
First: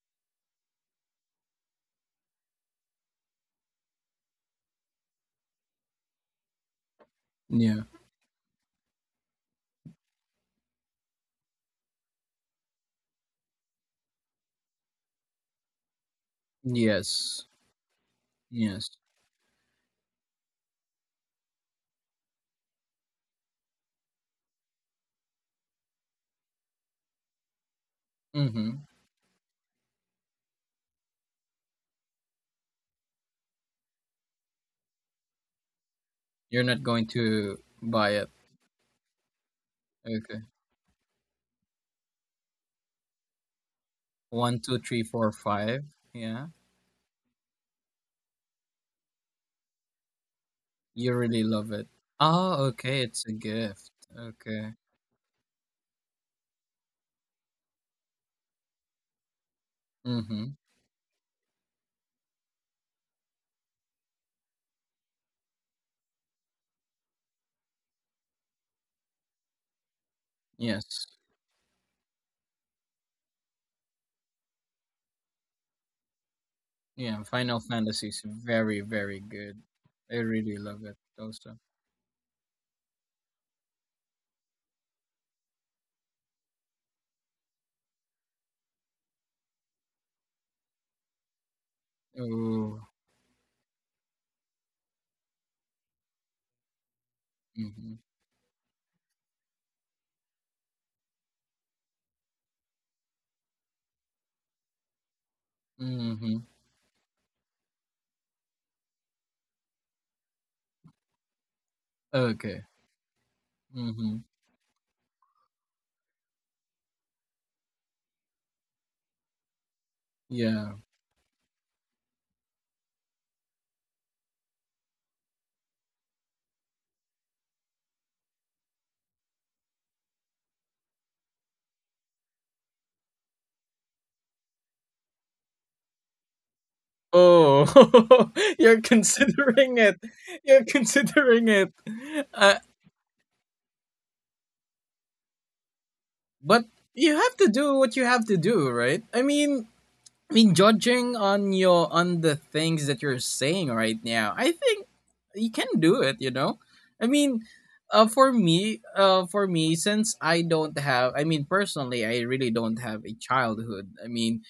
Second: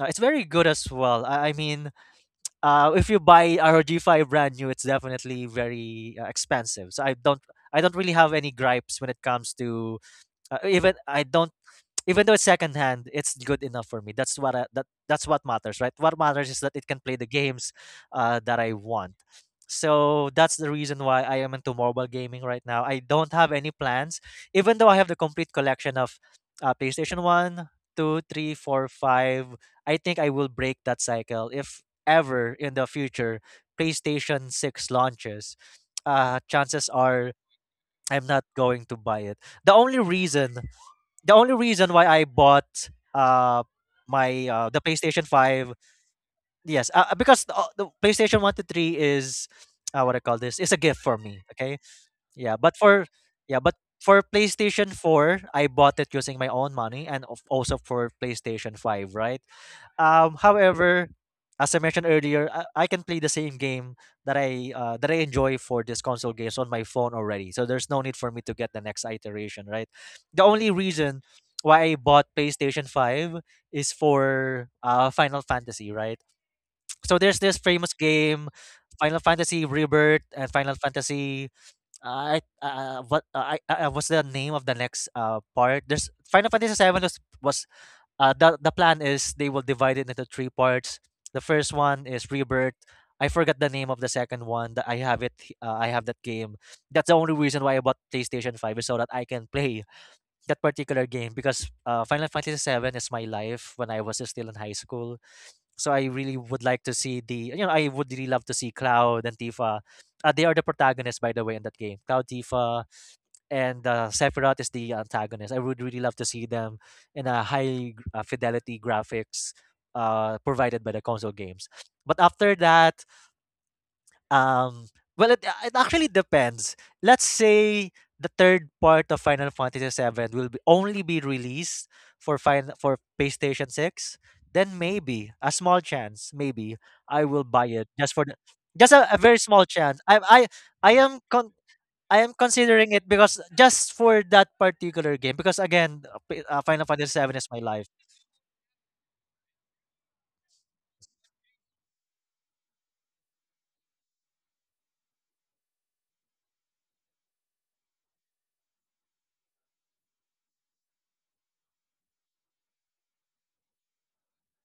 S1: it's very good as well. I mean, if you buy ROG Five brand new, it's definitely very expensive. So I
S2: Yeah.
S1: don't really have any gripes when it comes to even I don't even though it's secondhand, it's good enough for me. That's what I, that that's what matters, right? What matters is that it can play the
S2: Yes.
S1: games that I
S2: Yes.
S1: want. So that's the reason why I am into mobile gaming right now. I don't have any plans, even though I have the complete collection of PlayStation One, Two, Three,
S2: Mhm.
S1: Four, Five. I think I will break that cycle if ever in the future PlayStation 6 launches. Uh,
S2: You're not
S1: chances
S2: going
S1: are
S2: to buy
S1: I'm
S2: it.
S1: not going to buy it. The only
S2: Okay.
S1: reason the only reason why I bought my
S2: One, two,
S1: the
S2: three,
S1: PlayStation
S2: four,
S1: 5,
S2: five. Yeah.
S1: yes, because the PlayStation 1 to 3 is, what I call this, it's a gift
S2: You
S1: for me.
S2: really love
S1: Okay,
S2: it.
S1: yeah,
S2: Oh,
S1: but
S2: okay,
S1: for
S2: it's a
S1: yeah but
S2: gift.
S1: for
S2: Okay.
S1: PlayStation 4 I bought it using my own money, also for PlayStation 5, right? um,
S2: Mm-hmm.
S1: however, as I mentioned earlier, I can play the same game that I enjoy for these console games on my phone already. So there's no need for me to get the next iteration, right? The only
S2: Yes.
S1: reason why I bought PlayStation Five is for Final Fantasy, right?
S2: Yeah,
S1: So there's
S2: Final
S1: this famous
S2: Fantasy is
S1: game,
S2: very, very
S1: Final
S2: good.
S1: Fantasy
S2: I
S1: Rebirth and
S2: really
S1: Final
S2: love it
S1: Fantasy.
S2: also.
S1: I what I What's the name of the next part? There's Final Fantasy Seven. Was was uh, the the plan is they will divide it into three parts. The first one is Rebirth.
S2: Oh.
S1: I forgot the name of the second one. That I have it. I have that game. That's the only reason why I
S2: Mm-hmm.
S1: bought PlayStation Five, is so that I can play that particular game, because Final Fantasy Seven is my life when I was still in high school. So I really
S2: Mm-hmm.
S1: would like to see the. You know, I would really love to see Cloud and Tifa. They are the protagonists, by the way, in that game. Cloud,
S2: Okay.
S1: Tifa, and
S2: Mm-hmm.
S1: Sephiroth is the antagonist. I would really love to see them in a high fidelity graphics
S2: Yeah.
S1: provided by the console games. But after that, um, well, it actually depends. Let's say the third part of Final Fantasy VII will be, only be released for for PlayStation Six. Then maybe a small chance, maybe I will buy it just for
S2: Oh, you're
S1: just a very small
S2: considering it.
S1: chance.
S2: You're
S1: I am
S2: considering
S1: con-
S2: it.
S1: I am
S2: Uh,
S1: considering it, because just for that particular game, because again,
S2: but
S1: Final Fantasy
S2: you
S1: VII
S2: have
S1: is
S2: to
S1: my
S2: do
S1: life.
S2: what you have to do, right? I mean, judging on your on the things that you're saying right now, I think you can do it. You know, I mean, for me, since I don't have. Personally, I really don't have a childhood. I mean,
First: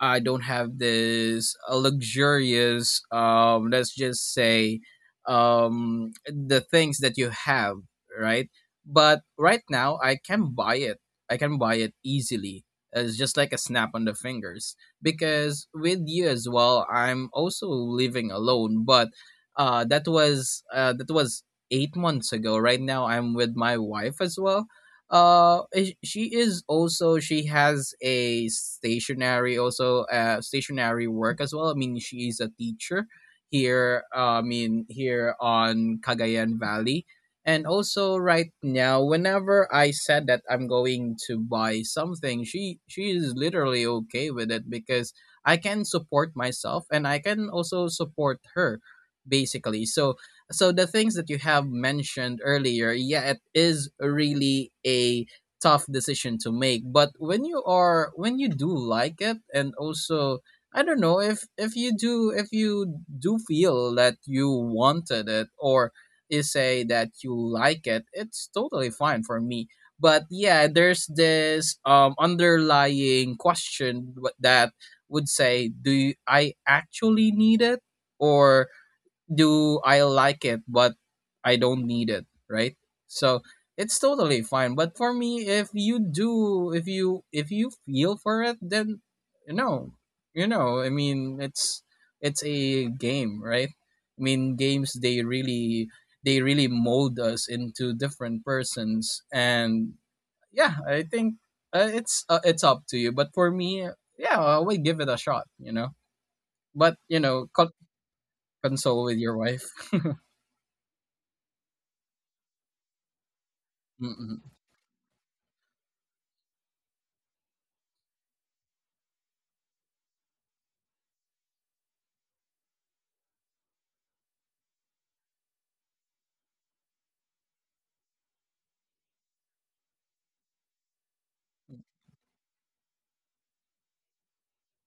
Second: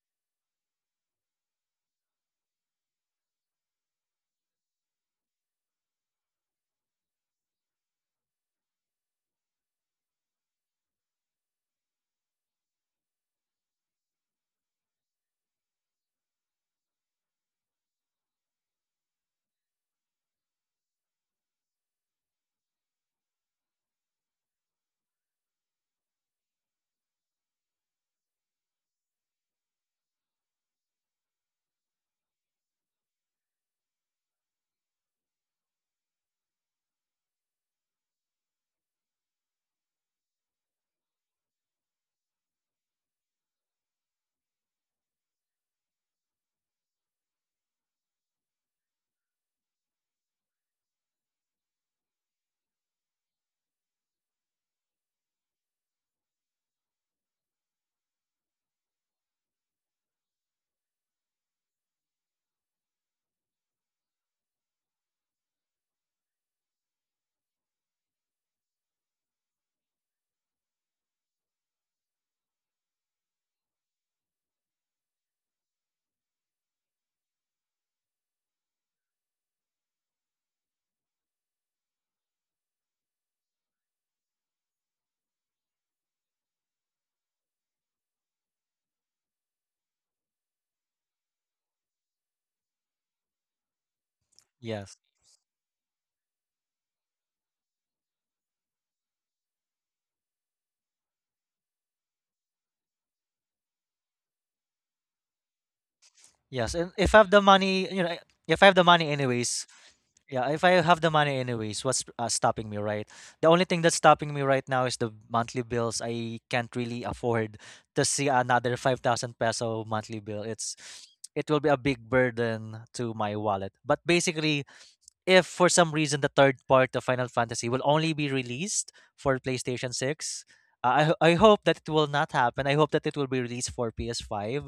S2: I don't have this luxurious, let's just say, the things that you have, right? But right now, I can buy it. I can buy it easily. It's just like a snap on the fingers. Because with you as well, I'm also living alone. But that was 8 months ago. Right now, I'm with my wife as well. She is also she has a stationary also stationary work as well. I mean, she's a teacher here. Here on Cagayan Valley. And also right now, whenever I said that I'm going to buy something, she is literally okay with it, because I can support myself and I can also support her, basically. So so the things that you have mentioned earlier, yeah, it is really a tough decision to make. But when you are when you do like it, and also I don't know if if you do feel that you wanted it, or you say that you like it, it's totally fine for me. But yeah, there's this underlying question that would say, do you, I actually need it? Or do I like it, but I don't need it, right? So it's totally fine. But for me, if you do, if you feel for it, then you know, you know. I mean, it's a game, right? I mean, games
S1: Yes,
S2: they really mold us into different persons, and yeah, I think it's up to you. But for me, yeah, I would give it a shot, you know.
S1: yes,
S2: But
S1: and
S2: you
S1: if I
S2: know,
S1: have the
S2: cut
S1: money, you know, if I have the
S2: console with
S1: money
S2: your wife.
S1: anyways, yeah, if I have the money anyways, what's stopping me, right? The only thing that's stopping me right now is the monthly bills. I can't really afford to see another 5,000 peso monthly bill. It's it will be a big burden to my wallet. But basically, if for some reason the third part of Final Fantasy will only be released for PlayStation 6, I hope that it will not happen. I hope that it will be released for PS5.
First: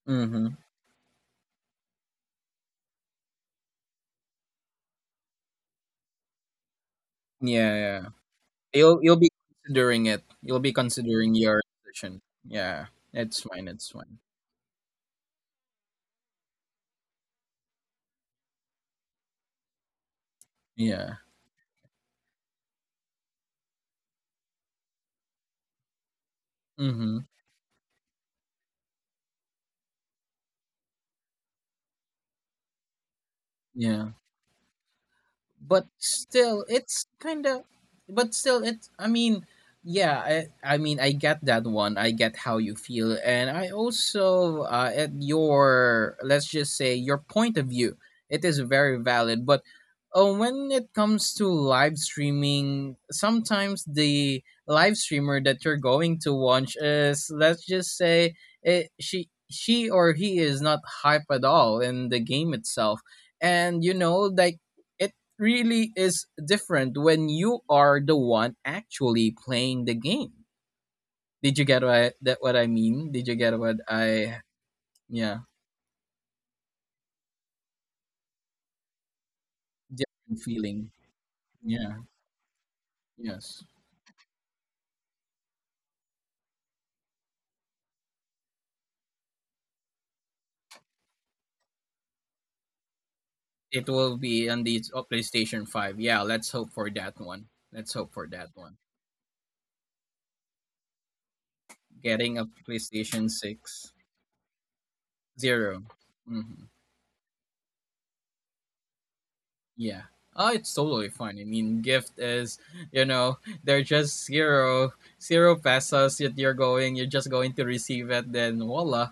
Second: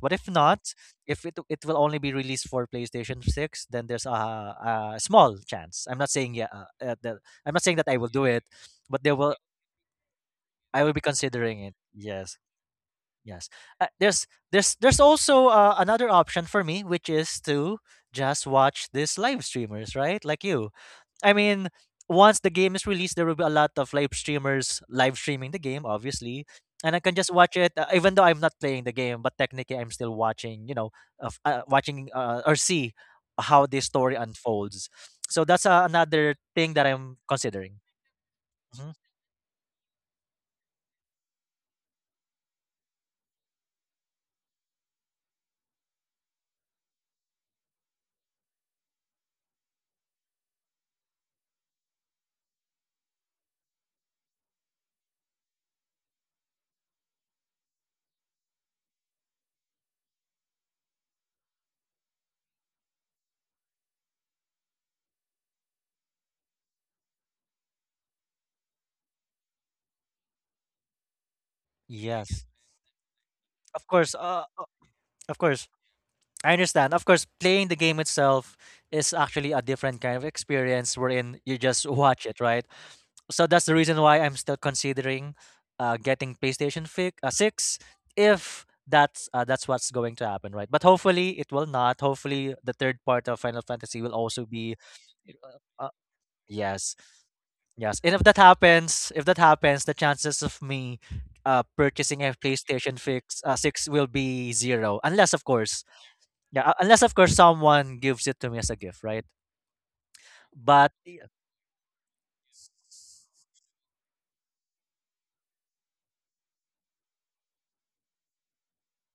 S1: But if
S2: Mhm.
S1: not, if it will only be released for PlayStation 6, then there's a small chance. I'm not saying I'm not
S2: Yeah,
S1: saying that I
S2: yeah.
S1: will do it,
S2: You'll
S1: but there
S2: be
S1: will,
S2: considering it. You'll be
S1: I will be
S2: considering
S1: considering
S2: your
S1: it.
S2: decision.
S1: Yes.
S2: Yeah. It's
S1: Yes.
S2: fine,
S1: Uh,
S2: it's fine.
S1: there's there's there's also another option for me, which is to just watch these live streamers, right? Like you.
S2: Yeah.
S1: I mean, once the game is released, there will be a lot of live streamers live streaming the game, obviously, and I can
S2: Mhm.
S1: just watch it, even though I'm not playing the game. But technically, I'm still watching, you know, of watching or see how this
S2: Yeah.
S1: story unfolds. So that's
S2: But
S1: another
S2: still,
S1: thing that
S2: it's
S1: I'm
S2: kind of
S1: considering.
S2: but still, it's
S1: Mhm.
S2: i mean yeah, I mean, I get that one. I get how you feel, and I also at your, let's just say, your point of view, it is very valid. But when it comes to live streaming, sometimes the live streamer that you're going to watch is, let's just say, she or he is not hype at all in the game itself. And you know, like it really is different when you are the one actually playing the game. Did you get what that
S1: Yes,
S2: what I mean? Did you get what
S1: of course.
S2: I
S1: Of
S2: yeah,
S1: course. I understand. Of course, playing the game itself is actually a different kind of
S2: different feeling.
S1: experience wherein you just
S2: Yeah,
S1: watch it, right? So that's
S2: yes.
S1: the reason why I'm still considering getting PlayStation 6 if that's what's going to happen, right? But hopefully it will not. Hopefully the third part of Final
S2: It
S1: Fantasy will
S2: will
S1: also
S2: be on
S1: be.
S2: the PlayStation
S1: uh, uh,
S2: 5. Yeah, let's hope for
S1: yes,
S2: that one. Let's
S1: yes. And
S2: hope for that one.
S1: if that happens, the chances of me purchasing a
S2: Getting a
S1: PlayStation
S2: PlayStation
S1: fix, uh, 6
S2: 6.
S1: will be zero. Unless, of
S2: 0.
S1: course, yeah,
S2: Mhm.
S1: unless of course someone gives it to me as a gift, right?
S2: Yeah. Oh, it's
S1: But
S2: totally
S1: y-
S2: fine. I mean, gift is, you know, they're just zero, zero pesos that you're you're just going to receive it. Then voila,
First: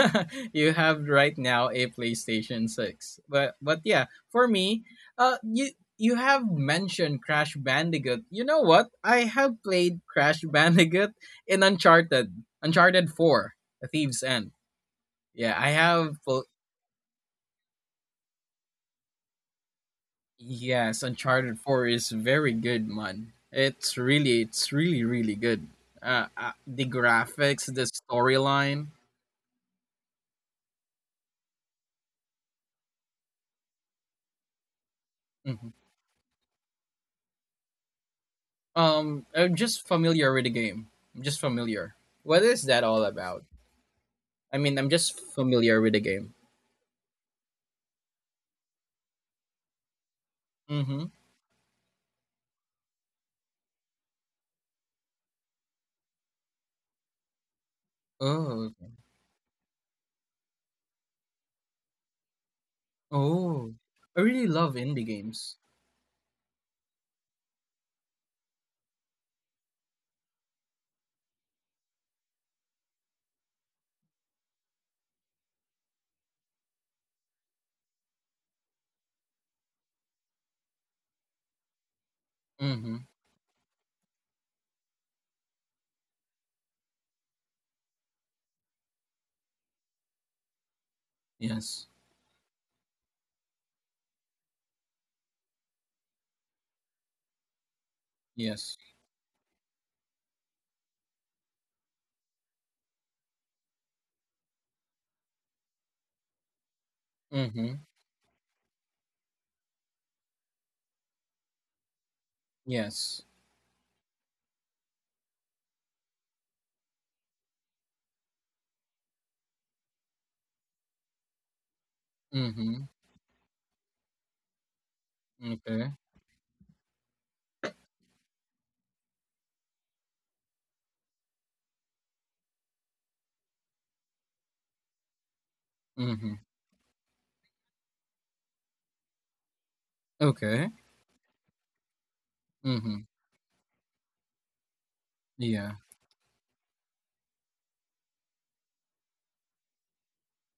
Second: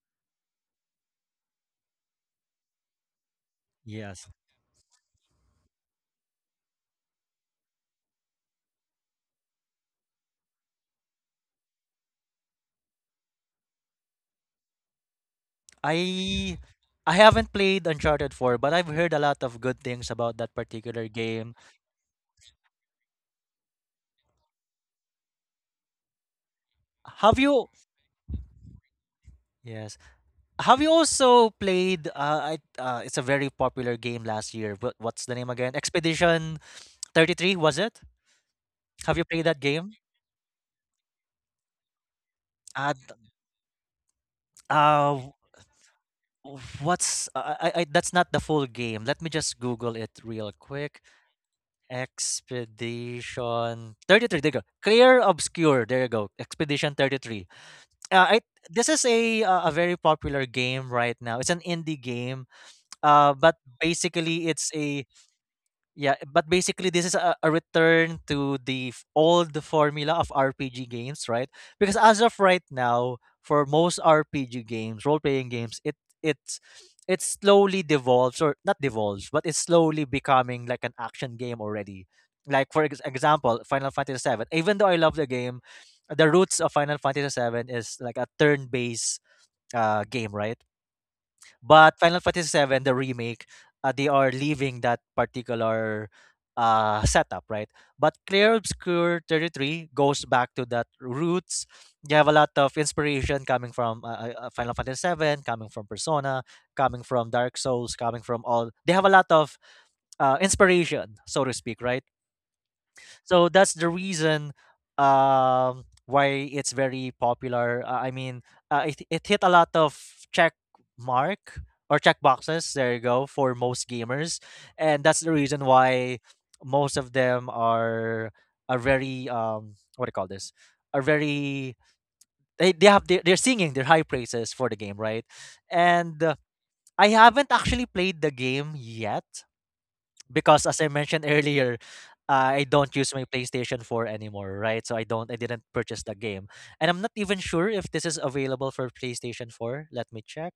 S2: you have right now a PlayStation 6. But yeah,
S1: yes,
S2: for me, you, you have mentioned Crash Bandicoot. You know what? I have played Crash Bandicoot in Uncharted, Uncharted 4, The Thieves End. Yeah, I have.
S1: I I haven't played Uncharted 4, but I've heard a lot of good things about that
S2: Yes,
S1: particular game.
S2: Uncharted 4 is very good, man. It's really, really good. The
S1: Have
S2: graphics,
S1: you?
S2: the storyline.
S1: Yes. Have you also played it's a very popular game last year. What what's the name
S2: Mhm.
S1: again? Expedition 33, was it? Have you played
S2: I'm
S1: that
S2: just
S1: game?
S2: familiar with the game. I'm just familiar. What is that all
S1: Th-
S2: about? I mean, I'm just
S1: uh
S2: familiar with the game.
S1: w- what's I- That's not the full game. Let me just Google it real quick.
S2: Mm-hmm.
S1: Expedition 33. There you go. Clear Obscure. There you go. Expedition 33. I
S2: Oh,
S1: This is a, a very popular game right now. It's an indie game. But
S2: oh. I really
S1: basically it's
S2: love indie
S1: a
S2: games.
S1: Yeah, but basically this is a return to the old formula of RPG games, right? Because as of right now, for most RPG games, role-playing games, it's it slowly devolves, or not devolves, but it's slowly becoming like an action game already. Like for
S2: Mm-hmm.
S1: example, Final Fantasy VII. Even though I love the game, the roots of Final Fantasy VII is like a turn-based game, right?
S2: Yes.
S1: But Final Fantasy 7, the remake, they are leaving that particular setup, right? But Clear
S2: Yes.
S1: Obscure 33 goes back to that roots. You have a lot of inspiration coming from Final Fantasy 7, coming from Persona, coming from Dark
S2: Mm-hmm.
S1: Souls, coming from all. They have a lot of inspiration, so to speak, right?
S2: Yes.
S1: So that's the reason why it's very popular. I mean, it hit a lot of check mark or check boxes.
S2: Mm-hmm.
S1: There you go, for most gamers, and that's the reason
S2: Okay.
S1: why most of them are very, what do you call this? Are very, they have they they're singing their high praises for the game, right? And
S2: Mm-hmm.
S1: I haven't actually played the game yet, because
S2: Okay.
S1: as I mentioned earlier, I don't
S2: Mm-hmm.
S1: use my PlayStation 4 anymore, right? I didn't
S2: Yeah.
S1: purchase the game. And I'm not even sure if this is available for PlayStation 4. Let me check.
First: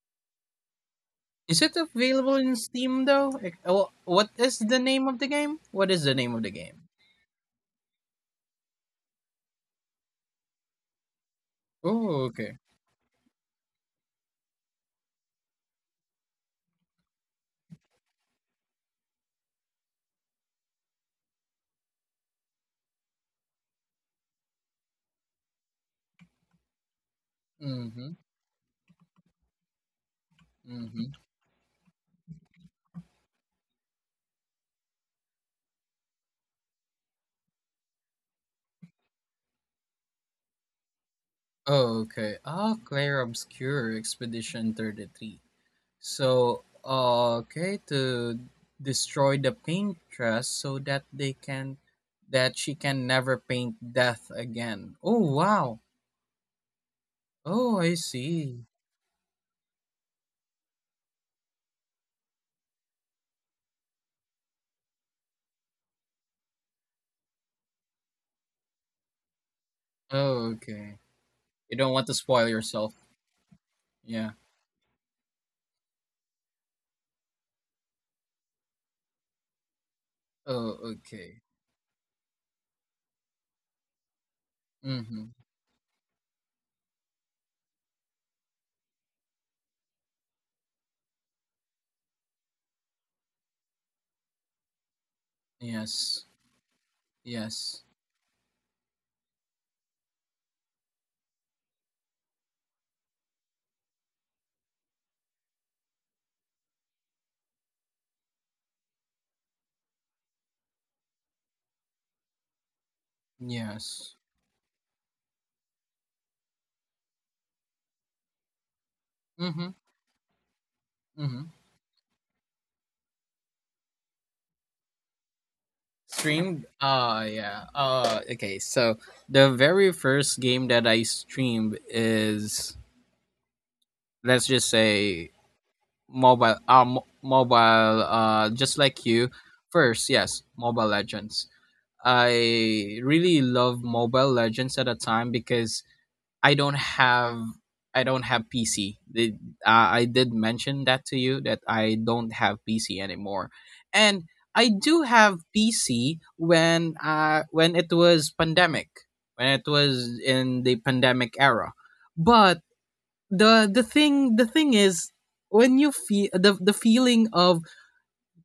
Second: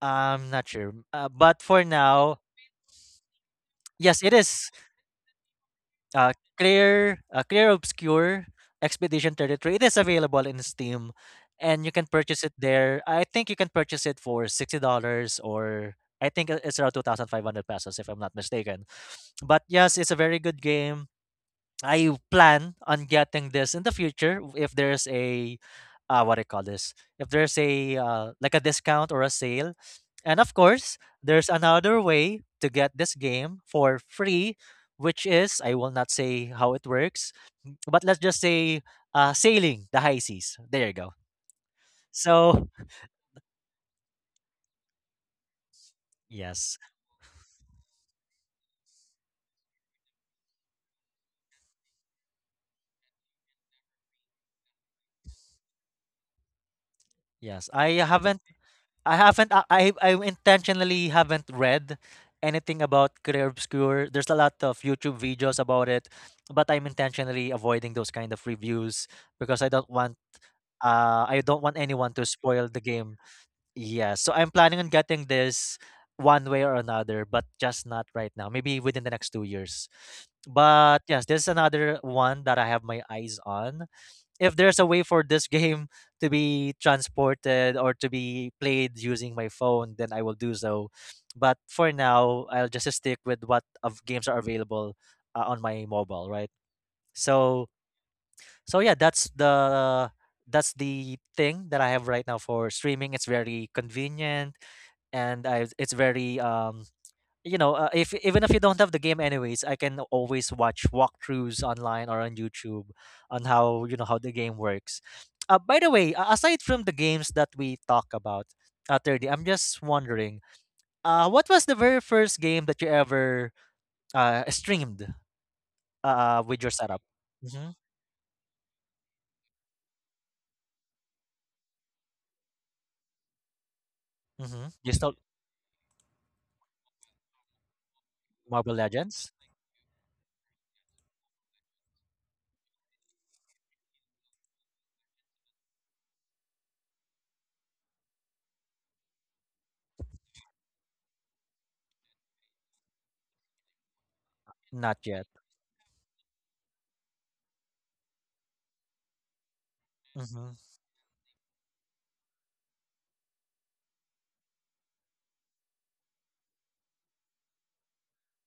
S1: I'm not sure. But
S2: Is it
S1: for
S2: available
S1: now,
S2: in Steam though? Like,
S1: yes,
S2: what
S1: it
S2: is
S1: is.
S2: the name of the game? What is the
S1: Uh,
S2: name of the game?
S1: Clear Obscure Expedition 33. It is available in Steam, and you can
S2: Oh,
S1: purchase it
S2: okay.
S1: there. I think you can purchase it for $60, or I think it- it's around 2,500 pesos, if I'm not mistaken. But yes, it's a very good game. I plan on getting this in the future if there's a, what I call this, if there's a
S2: Mhm.
S1: like a discount or a sale, and of course
S2: Mhm.
S1: there's another way to get this game for free, which is I will not say how it works, but let's just say sailing the high seas. There you go.
S2: Oh, okay.
S1: So
S2: Ah, Clair Obscure Expedition 33. So,
S1: yes,
S2: okay, to destroy the paintress so that they can that she can never paint death again. Oh, wow.
S1: yes,
S2: Oh, I see.
S1: I haven't. I I intentionally haven't read anything about career obscure. There's a lot of YouTube videos about it, but I'm intentionally avoiding those kind of reviews because I don't want.
S2: Oh, okay.
S1: I don't want
S2: You don't
S1: anyone
S2: want to
S1: to
S2: spoil
S1: spoil the
S2: yourself.
S1: game. Yeah, so
S2: Yeah.
S1: I'm planning on getting this one way or another, but just not right now. Maybe within the next 2 years.
S2: Oh,
S1: But yes, there's
S2: okay.
S1: another one that I have my eyes on if there's a way for
S2: Mhm.
S1: this game to be transported or to be played using my phone, then I will do so. But for now, I'll just stick with what of games are available on my mobile,
S2: Yes.
S1: right? So,
S2: Yes.
S1: so yeah, that's the thing that I have right now for streaming. It's very convenient, and I, it's very you know, if even if you don't have the game anyways, I can always watch walkthroughs online or on YouTube on how, you know, how
S2: Yes.
S1: the game works. By the way, aside from the games that we talk about, I'm
S2: Mm-hmm.
S1: just wondering, what
S2: Mm-hmm.
S1: was the very first game that you ever streamed with your
S2: Streamed.
S1: setup? Mm-hmm.
S2: Yeah. Okay. So the very first game that I streamed is, let's
S1: Mm-hmm.
S2: just
S1: You still.
S2: say, mobile. Mobile.
S1: Marvel
S2: Just like
S1: Legends?
S2: you. First, yes, Mobile Legends. I really love Mobile Legends at a time, because I don't have I don't have PC. I did mention that to you that I don't have PC anymore, and I
S1: Not
S2: do
S1: yet.
S2: have PC when it was pandemic, when it was
S1: Mm-hmm.
S2: in the pandemic era. But the thing, the thing is, when you feel the feeling of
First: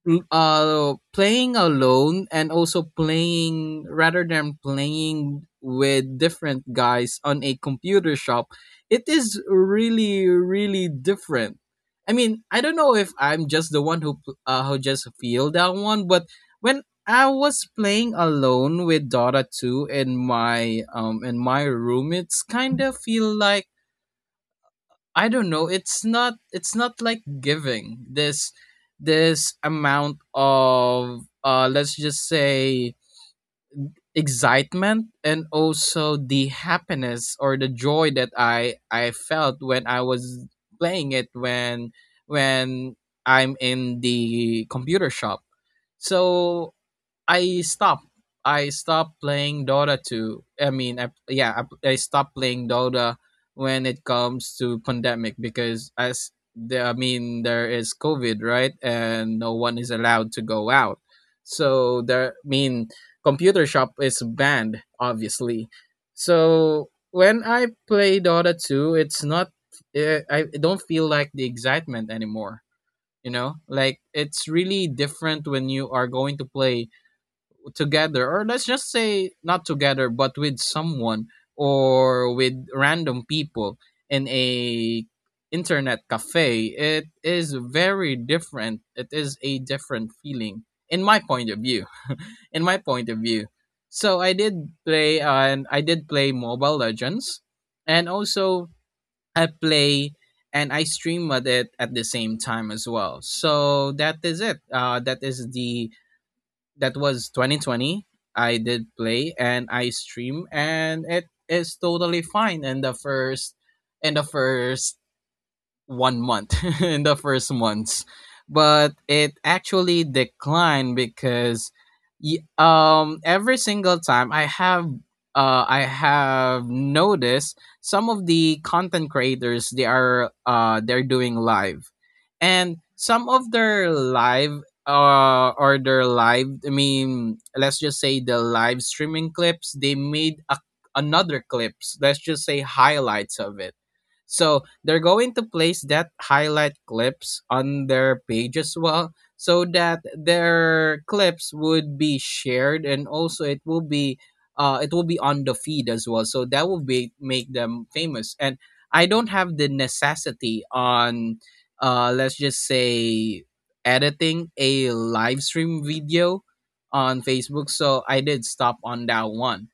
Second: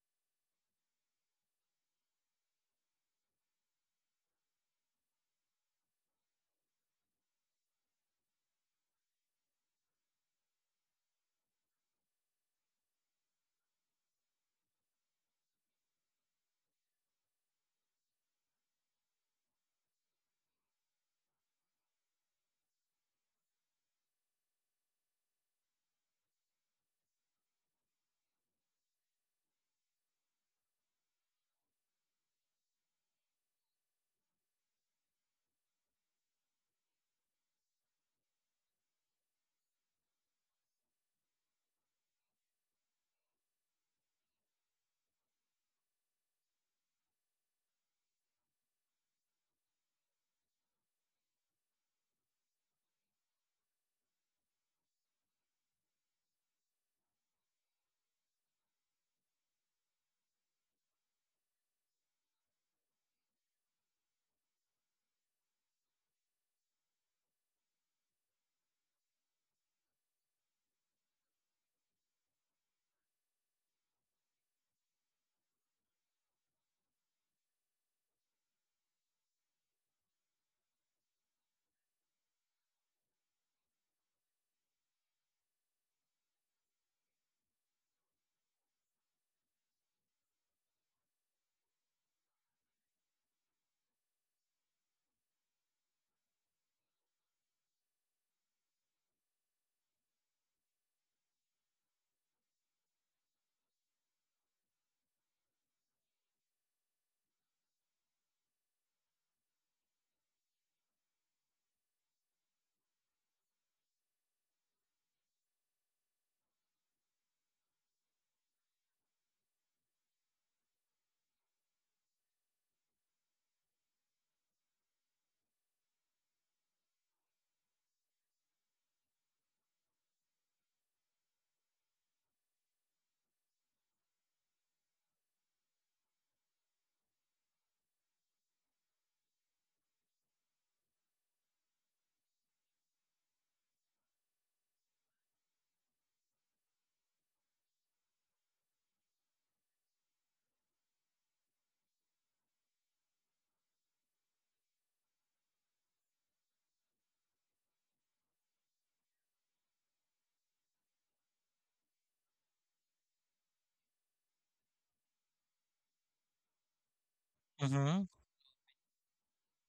S2: playing alone, and also playing rather than playing with different guys on a computer shop, it is really, really different. I mean, I don't know if I'm just the one who who just feel that one. But when I was playing alone with Dota 2 in my room, it's kind of feel like I don't know. It's not, it's not like giving this this amount of let's just say excitement and also the happiness or the joy that I felt when I was playing it when I'm in the computer shop. So I stopped. I stopped playing Dota 2. I mean, yeah, I stopped playing Dota when it comes to pandemic, because as the, I mean, there is COVID, right? And no one is allowed to go out. So there, I mean, computer shop is banned, obviously. So when I play Dota 2, it's not, eh, I don't feel like the excitement anymore. You know, like it's really different when you are going to play together, or let's just say not together but with someone or with random people in a internet cafe. It is very different. It is a different feeling, in my point of view. In my point of view. So I did play and I did play Mobile Legends, and also I play and I stream at it at the same time as well. So that is it, that is the that was 2020. I did play and I stream, and it is totally fine in the first 1 month. In the first months. But it actually declined because every single time I have noticed some of the content creators, they are they're doing live, and some of their live I mean, let's just say the live streaming clips, they made another clips, let's just say highlights of it. So they're going to place that highlight clips on their page as well, so that their clips would be shared, and also it will be on the feed as well, so that will be make them famous. And I don't have the necessity on let's just say editing a live stream video on Facebook. So
S1: Mm-hmm.
S2: I did stop on that one.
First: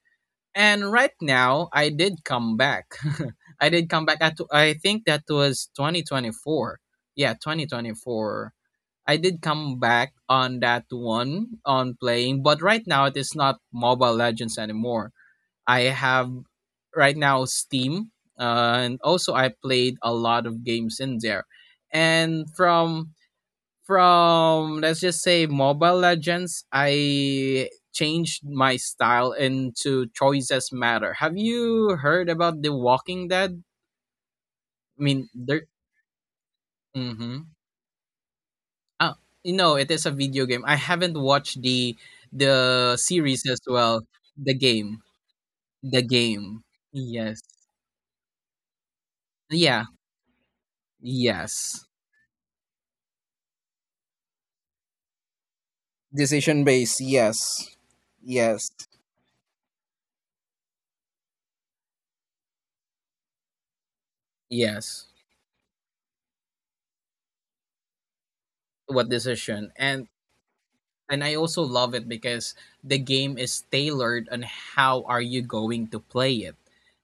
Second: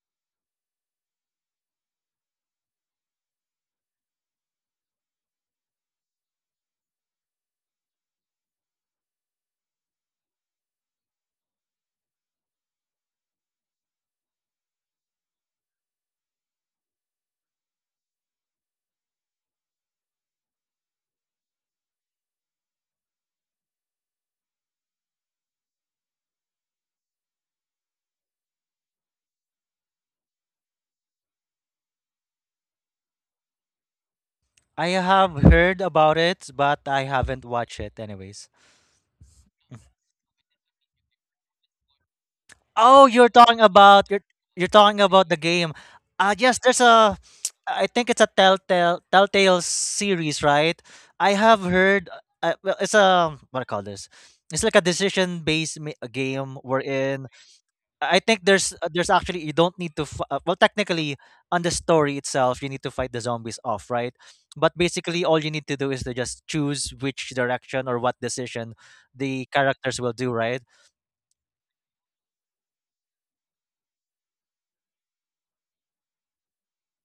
S2: And right now, I did come back. I did come back at I think that was 2024. Yeah, 2024. I did come back on that one on playing, but right now it is not Mobile Legends anymore. I have right now Steam, and also I played a lot of games in there. And from, let's just say, Mobile Legends, I changed my style into choices matter. Have you heard about The Walking Dead?
S1: I
S2: I mean,
S1: have
S2: there.
S1: heard about it, but I
S2: Mm-hmm.
S1: haven't watched it anyways.
S2: Ah, no, it is a video game. I haven't watched the
S1: Oh, you're
S2: series
S1: talking
S2: as well.
S1: about
S2: The
S1: you're talking
S2: game.
S1: about the game.
S2: The
S1: Yes,
S2: game.
S1: there's a
S2: Yes.
S1: I think it's a Telltale
S2: Yeah.
S1: series, right? I have
S2: Yes.
S1: heard, well, it's a, what do you call this? It's like a decision-based a game
S2: Decision based,
S1: wherein
S2: yes.
S1: I think
S2: Yes.
S1: there's actually you don't need to well technically on the story itself you need to fight the zombies off, right? But
S2: Yes.
S1: basically all you need to do is to just choose which direction or what decision
S2: What
S1: the
S2: decision
S1: characters
S2: and
S1: will do, right?
S2: And I also love it because the game is tailored on how are you going to play it.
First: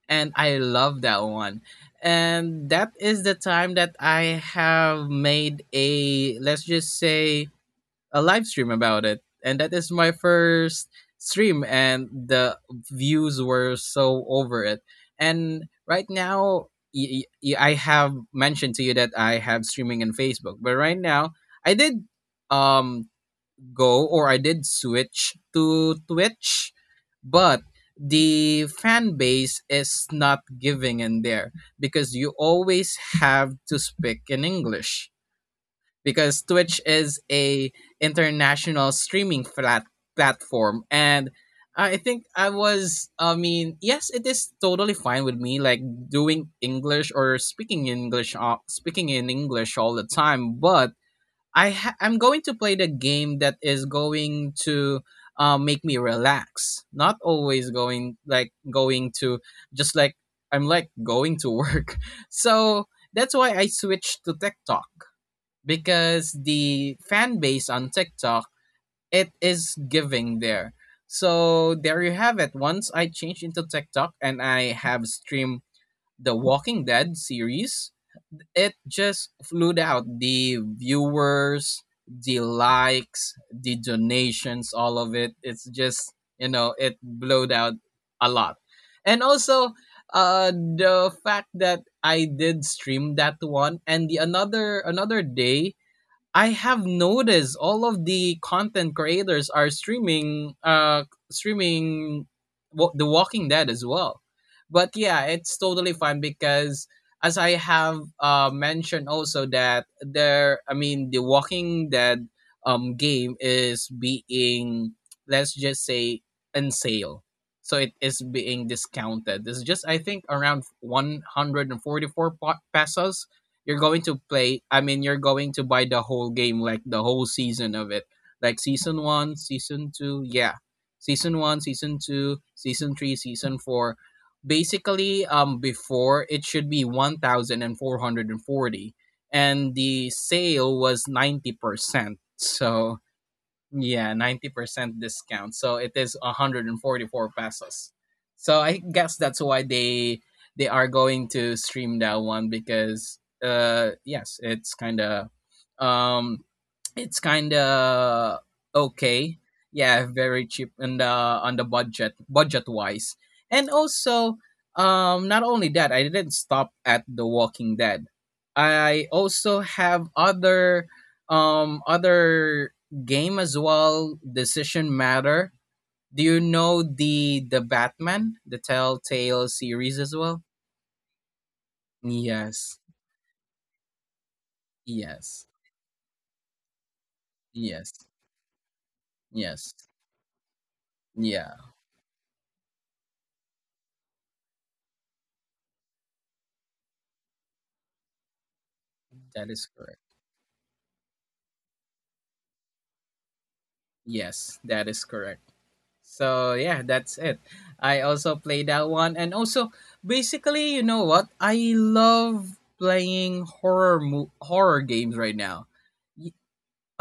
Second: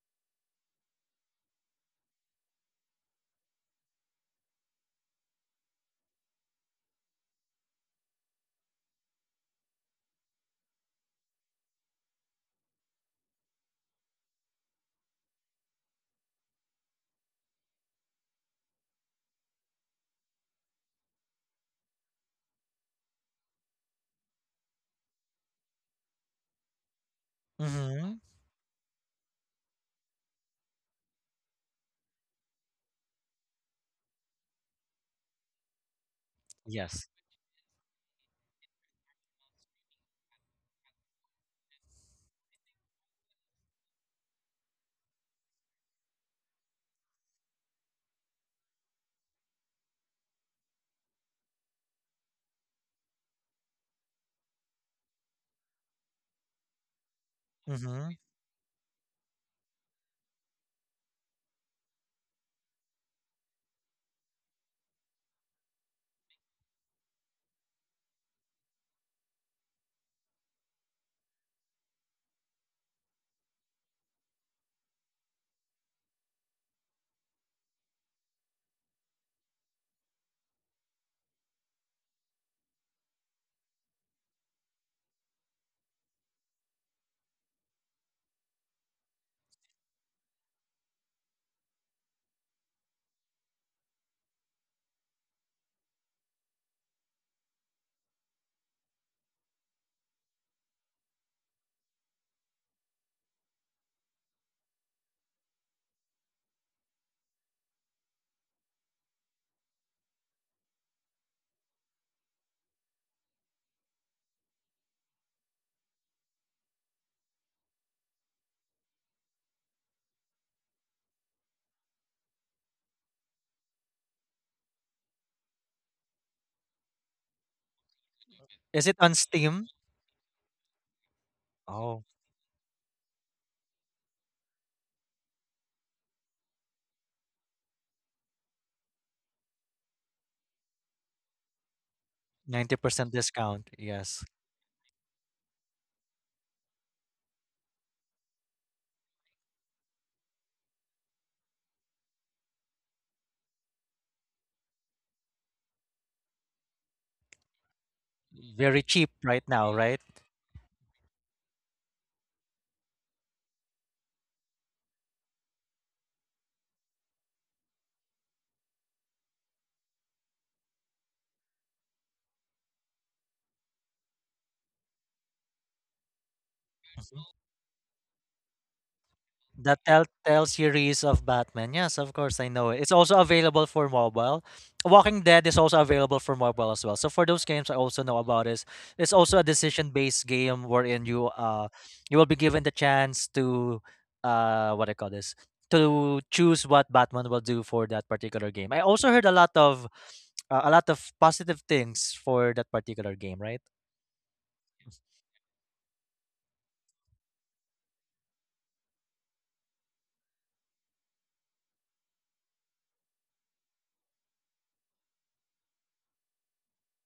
S2: And I love that one. And that is the time that I have made, a let's just say, a live stream about it. And that is my first stream, and the views were so over it. And right now, I have mentioned to you that I have streaming on Facebook, but right now I did um go, or I did switch to Twitch, but
S1: Mhm.
S2: the fan base is not giving in there, because you always have to speak in English, because Twitch
S1: Yes.
S2: is a international streaming flat platform. And I think I mean, yes, it is totally fine with me, like doing English or speaking English, speaking in English all the time. But I'm going to play the game that is going to make me relax. Not always
S1: Mhm.
S2: going like going to just like I'm like going to work. So that's why I switched to TikTok, because the fan base on TikTok, it is giving there. So there you have it. Once I changed into TikTok and I have streamed the Walking Dead series, it just flew out the viewers, the likes, the donations, all of it. It's just, you know, it blowed out a lot. And also, the fact that I did stream that one, and the another day, I have noticed all of the content creators are streaming streaming The Walking Dead as well. But yeah, it's totally fun because as I have mentioned also that there I mean The Walking Dead game is being, let's just say, in sale. So it is being discounted. It's just I think around 144 pesos you're going to play. I mean you're going to buy the whole game, like the whole season of it, like
S1: Is it
S2: season
S1: on
S2: one,
S1: Steam?
S2: season two, yeah, season one, season
S1: Oh,
S2: two, season three, season four. Basically, before it should be 1440 and 440, and the sale was 90%.
S1: ninety
S2: So
S1: percent discount.
S2: yeah,
S1: Yes.
S2: 90% discount. So it is 144 pesos. So I guess that's why they are going to stream that one because yes, it's kind of, um it's kind of
S1: Very cheap
S2: okay.
S1: right now, right?
S2: Yeah, very cheap on the budget, budget wise. And also, not only that, I didn't stop at The Walking Dead. I also have other, um other game as well, Decision Matter. Do you know the Batman, the Telltale
S1: The
S2: series as well?
S1: Telltale series of Batman. Yes, of course, I know it.
S2: Yes.
S1: It's also available for mobile. Walking Dead
S2: Yes.
S1: is also available for mobile as well. So for those games, I
S2: Yes.
S1: also know about is it's also a
S2: Yes.
S1: decision-based game wherein you
S2: Yeah,
S1: uh you will be given the chance to what I call this to choose what Batman will do for that particular game. I also heard
S2: that is correct.
S1: a lot of positive things for that particular game, right?
S2: Yes, that is correct. So yeah, that's it. I also play that one, and also basically, you know what? I love playing horror games right now.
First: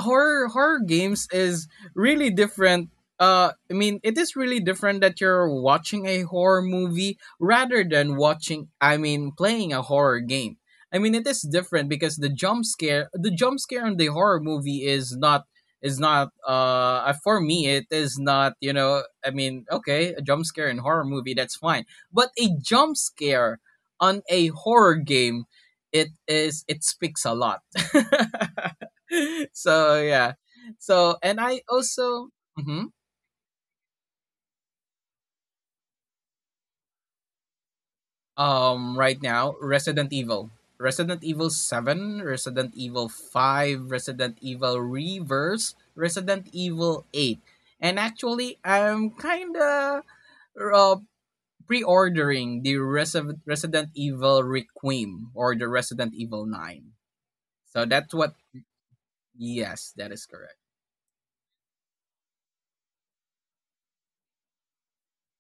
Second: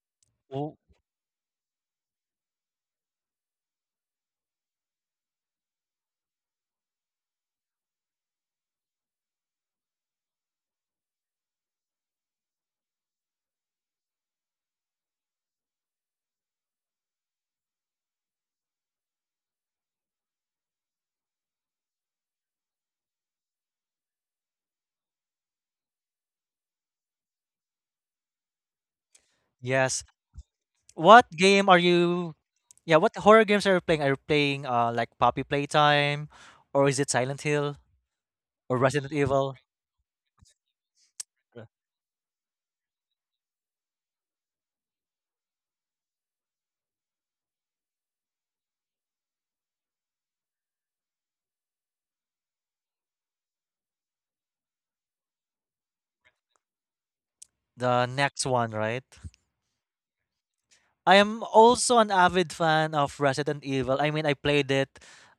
S2: horror
S1: Oh,
S2: horror games is really different. I mean it is really different that you're watching a horror movie rather than watching, I mean playing a horror game. I mean, it is different because the jump scare in the horror movie is not, for me it is not, you know, I mean, okay, a jump scare in horror movie, that's fine. But a jump scare on a horror game, it speaks a lot. So
S1: yes.
S2: yeah. So
S1: What
S2: and I
S1: game are
S2: also,
S1: you?
S2: mhm,
S1: Yeah, what horror games are you playing? Are you playing like Poppy Playtime, or is it Silent Hill or Resident
S2: right now
S1: Evil?
S2: Resident Evil, Resident Evil
S1: Uh,
S2: Seven, Resident Evil Five, Resident Evil Reverse, Resident Evil Eight, and actually I'm kinda, uh, pre-ordering the Resident Evil Requiem or the Resident Evil Nine. So
S1: The
S2: that's what.
S1: next one, right?
S2: Yes, that is correct.
S1: I am also an avid fan of Resident Evil. I mean, I played it.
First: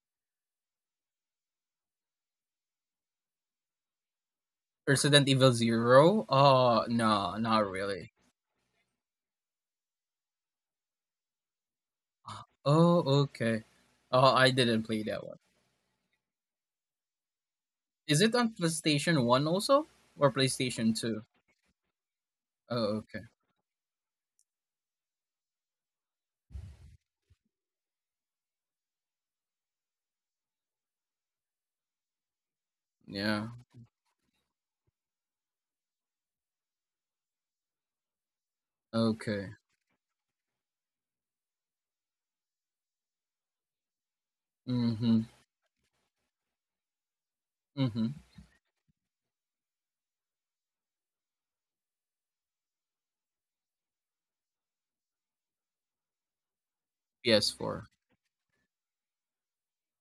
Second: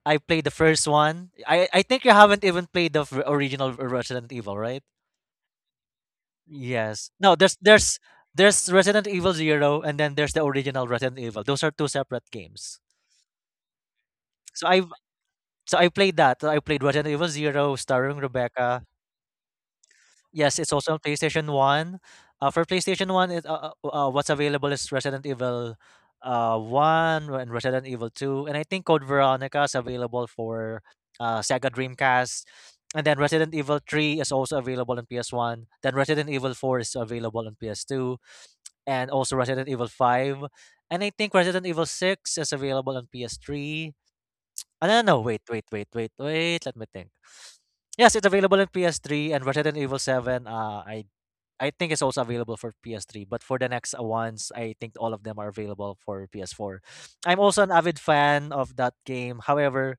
S1: I played the first one. I think you haven't even played the original Resident Evil, right?
S2: Resident Evil Zero. Oh
S1: Yes.
S2: no,
S1: No,
S2: not really.
S1: there's Resident Evil Zero and then there's the original Resident Evil. Those are two separate games.
S2: Oh, okay. Oh, I
S1: So
S2: didn't
S1: I
S2: play that one.
S1: So I played that. I played Resident Evil Zero, starring
S2: Is it on
S1: Rebecca.
S2: PlayStation 1 also? Or
S1: Yes, it's also
S2: PlayStation
S1: on
S2: 2?
S1: PlayStation One. For
S2: Oh,
S1: PlayStation
S2: okay.
S1: One, what's available is Resident Evil One and Resident Evil Two, and I think Code Veronica is available for Sega Dreamcast, and then
S2: Yeah.
S1: Resident Evil Three is also available on PS One. Then Resident Evil Four is available on PS Two, and also
S2: Okay.
S1: Resident Evil Five, and I think Resident Evil Six is available on PS Three. Ah, no, no, no,
S2: Mm-hmm.
S1: wait, wait, wait, wait, wait, let me think.
S2: Mm-hmm.
S1: Yes, it's available in PS3 and Resident Evil 7. I think it's also available for PS3, but for the next ones, I think all of them are available for PS4. I'm also an
S2: PS4.
S1: avid fan of that game. However,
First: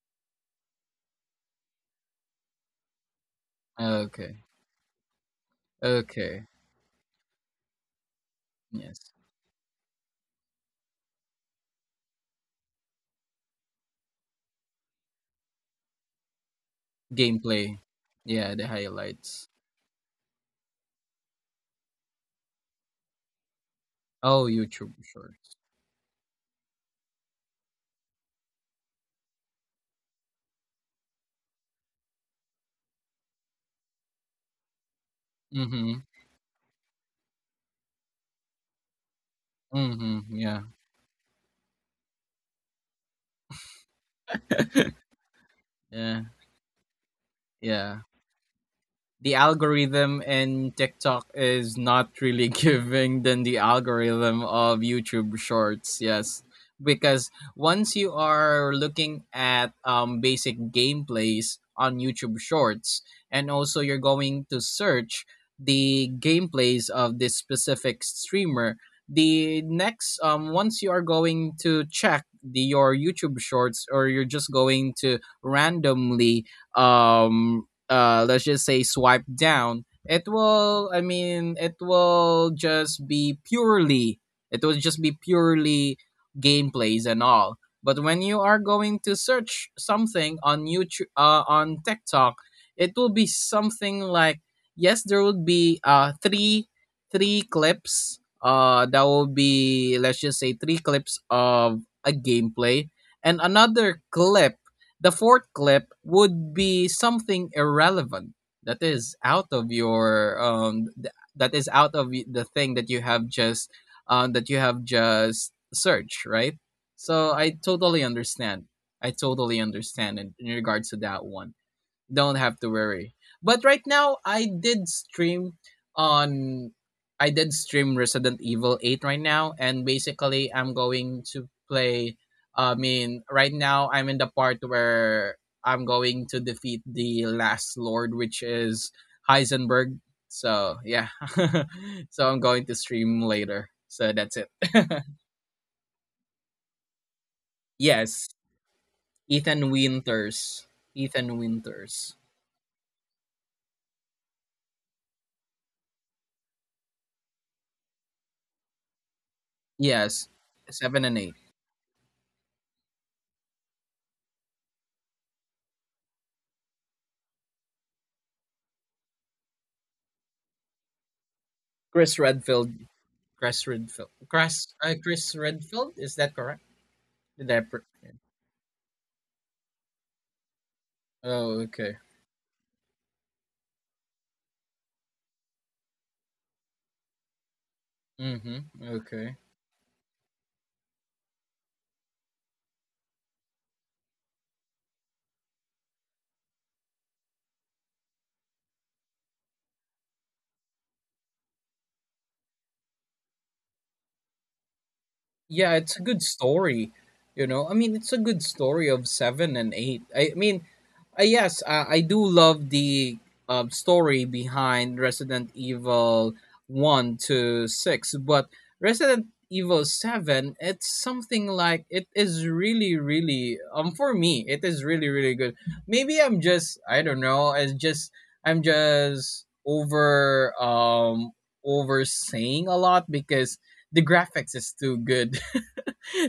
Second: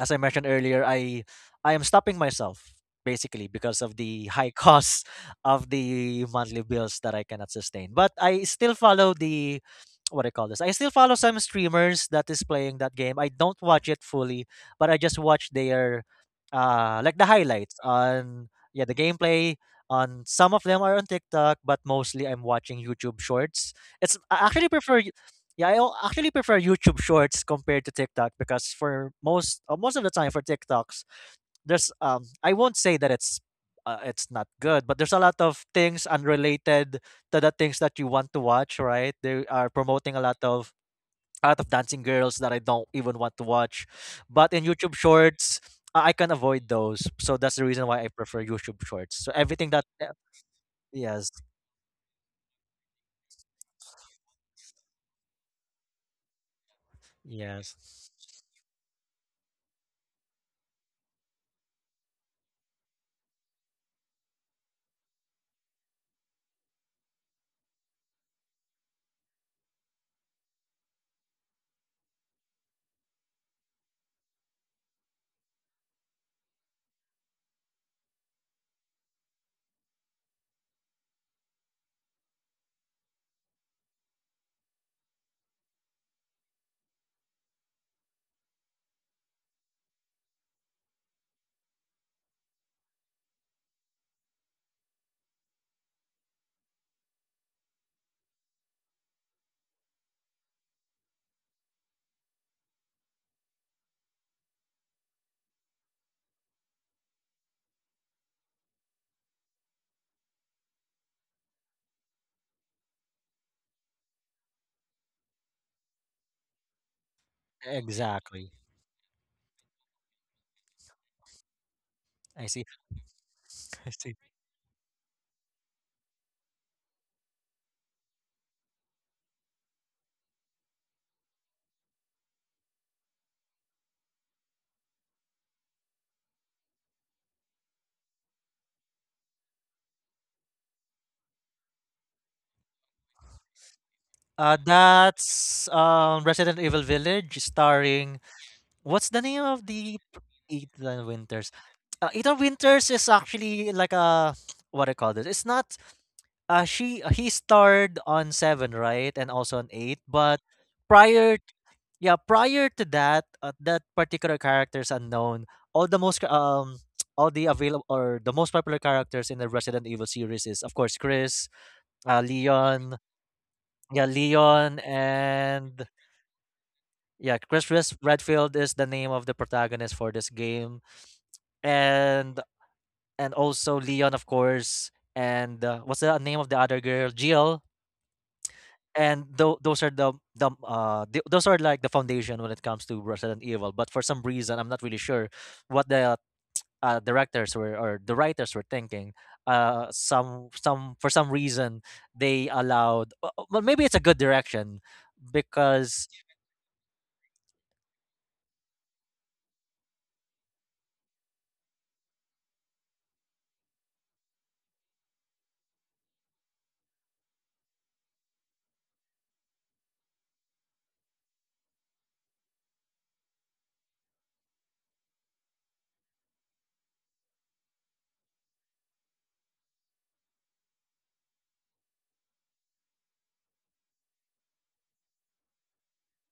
S1: as I mentioned earlier, I am stopping myself basically because of the
S2: Okay.
S1: high costs of the
S2: Okay.
S1: monthly bills that I cannot sustain. But I still
S2: Yes.
S1: follow the what do I call this. I still follow some streamers that is playing that game. I don't watch it fully, but I just watch their like the highlights
S2: Gameplay.
S1: on,
S2: Yeah, the
S1: yeah, the
S2: highlights.
S1: gameplay on. Some of them are on TikTok, but mostly I'm watching YouTube shorts. It's
S2: Oh,
S1: I actually
S2: YouTube
S1: prefer,
S2: Shorts.
S1: yeah, I actually prefer YouTube Shorts compared to TikTok because for most most of the time for TikToks, there's I won't say that it's not good, but there's a lot of
S2: Mm-hmm.
S1: things unrelated to the things that you want to watch, right? They are promoting a
S2: Mm-hmm.
S1: lot
S2: Yeah.
S1: of dancing girls that I don't even want to watch, but in YouTube Shorts, I
S2: Yeah.
S1: can avoid those. So that's the reason why
S2: Yeah,
S1: I prefer YouTube Shorts. So
S2: the
S1: everything that
S2: algorithm in TikTok
S1: yes,
S2: is not really giving than the algorithm of YouTube Shorts. Yes, because once
S1: yes,
S2: you are looking at, basic gameplays on YouTube Shorts, and also you're going to search the gameplays of this specific streamer. The next, once you are going to check the your YouTube Shorts, or you're just going to randomly, um let's just say, swipe down, it will just be purely, it will just be purely gameplays and all. But when you are going to search something on youtube on TikTok, it will be something like, yes, there would be three clips, that will be, let's just say, three clips of a gameplay, and another clip, the fourth clip would be something irrelevant that is out of your, that is out of the thing that you have just, that you have just searched, right? So I totally
S1: exactly.
S2: understand. I totally understand in regards to that one. Don't
S1: I
S2: have
S1: see.
S2: to worry. But right
S1: I see.
S2: now, I did stream on. I did stream Resident Evil 8 right now, and basically, I'm going to play. I mean, right now, I'm in the part where I'm going to defeat the last lord, which is Heisenberg. So, yeah. So, I'm going to stream later. So, that's it.
S1: That's Resident Evil Village, starring
S2: Yes,
S1: what's the name of
S2: Ethan
S1: the
S2: Winters.
S1: Ethan
S2: Ethan
S1: Winters?
S2: Winters.
S1: Ethan Winters is actually like a what I call this. It's not. She He starred on Seven, right, and also on Eight.
S2: Yes,
S1: But
S2: 7 and 8.
S1: prior, yeah, prior to that, that particular character is unknown. All the most All the available or the most popular characters in the Resident Evil series is, of course, Chris,
S2: Chris Redfield.
S1: Leon,
S2: Chris
S1: yeah,
S2: Redfield.
S1: Leon
S2: Chris
S1: and
S2: Redfield, is that correct?
S1: yeah,
S2: Did I?
S1: Chris
S2: Pr-
S1: Redfield is the name of the protagonist for this game,
S2: oh, okay.
S1: and and also Leon, of course, and what's the name of the other girl, Jill.
S2: Mm-hmm.
S1: And
S2: Okay.
S1: those are those are like the foundation when it comes to Resident Evil. But for some reason, I'm not really sure what the directors were or the writers were thinking. Some For some reason they allowed. Well, maybe it's a good direction
S2: Yeah, it's a
S1: because
S2: good story. You know, I mean, it's a good story of seven and eight. I mean, yes, I do love the, story behind Resident Evil 1 to 6, but Resident Evil 7, it's something like it is really, really, for me, it is really, really good. Maybe I'm just, I don't know, it's just, I'm just over, over saying a lot because the graphics is too good.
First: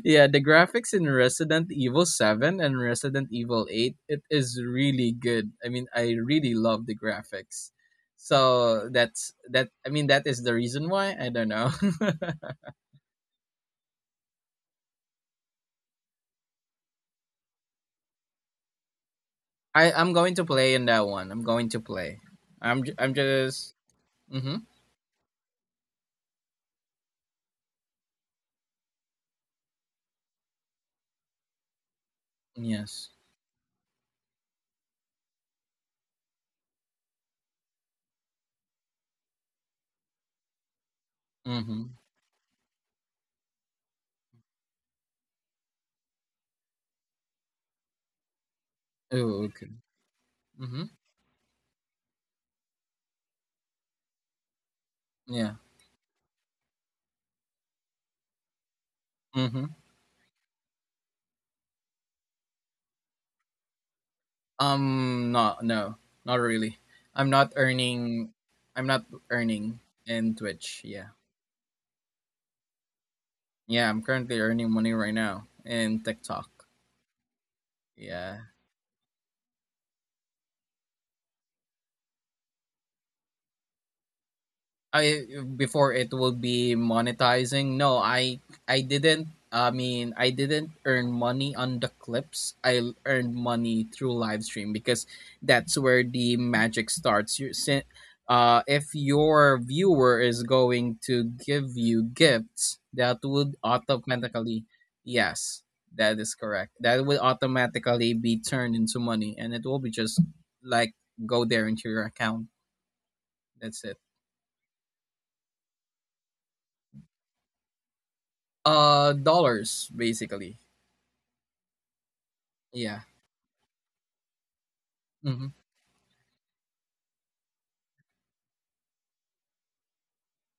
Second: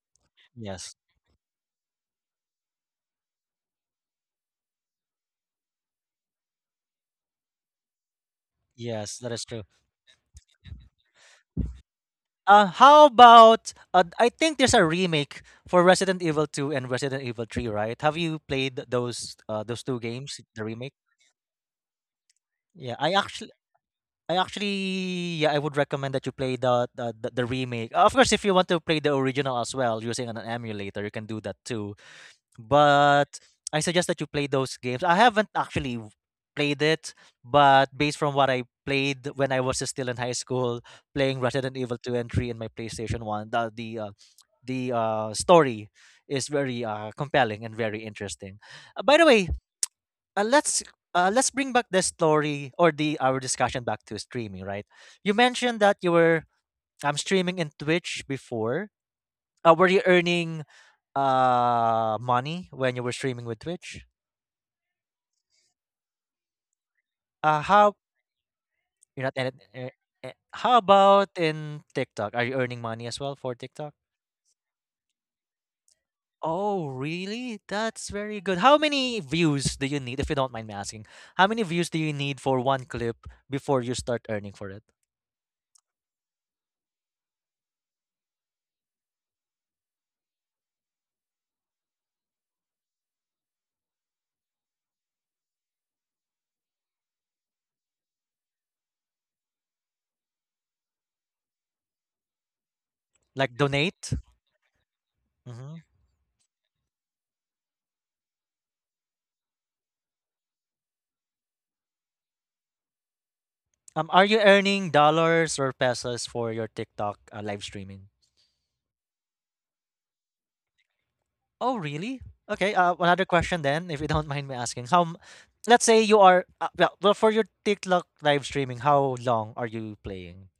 S2: Yeah, the graphics
S1: yes,
S2: in Resident Evil 7 and Resident Evil 8, it is really good. I mean, I really love the graphics. So
S1: yes,
S2: that's
S1: that is true.
S2: that, I mean, that is the reason why, I don't know.
S1: How about I think there's a remake for Resident Evil 2 and Resident Evil 3, right? Have you played those
S2: I
S1: two
S2: I'm going
S1: games,
S2: to
S1: the
S2: play in
S1: remake?
S2: that one. I'm going to play.
S1: Yeah,
S2: I'm just,
S1: I
S2: mhm.
S1: actually, yeah, I would recommend that you play the remake. Of course, if you want to play the original as well using an emulator, you can do that too.
S2: Yes.
S1: But I suggest that you play those games. I haven't actually played it, but based from what I played when I was still in high school, playing Resident
S2: Mhm.
S1: Evil 2 and 3 in my PlayStation 1, the story is very compelling and very interesting. By the
S2: Oh,
S1: way,
S2: okay.
S1: uh, let's
S2: Mhm.
S1: let's bring back the story or the our discussion back to streaming, right? You
S2: Yeah.
S1: mentioned that you were streaming in Twitch before.
S2: Mhm.
S1: Were you earning money when you were streaming with Twitch?
S2: Not no, not really. I'm not
S1: How
S2: earning, I'm not
S1: You're not
S2: earning in
S1: how
S2: Twitch. Yeah.
S1: about in TikTok? Are you earning money as well for
S2: Yeah,
S1: TikTok?
S2: I'm currently earning money right now in TikTok.
S1: Oh, really? That's
S2: Yeah,
S1: very good. How many views do you need, if you don't mind me asking? How many views do you need for one clip before you start earning for it?
S2: I, before it will be monetizing. No, I didn't. I mean, I didn't earn money on the clips. Earned money through live stream because that's where the magic starts. If your viewer is going to give you gifts, that
S1: Like
S2: would
S1: donate?
S2: automatically, yes,
S1: Hmm.
S2: that is correct. That will automatically be turned into money, and it will be just like go there into your account. That's it.
S1: Are you earning dollars or pesos for your TikTok live streaming?
S2: Dollars basically.
S1: Oh, really? Okay.
S2: Yeah.
S1: Another question then, if you don't mind me asking,
S2: Hmm.
S1: let's say you are for your TikTok live streaming. How long are you playing?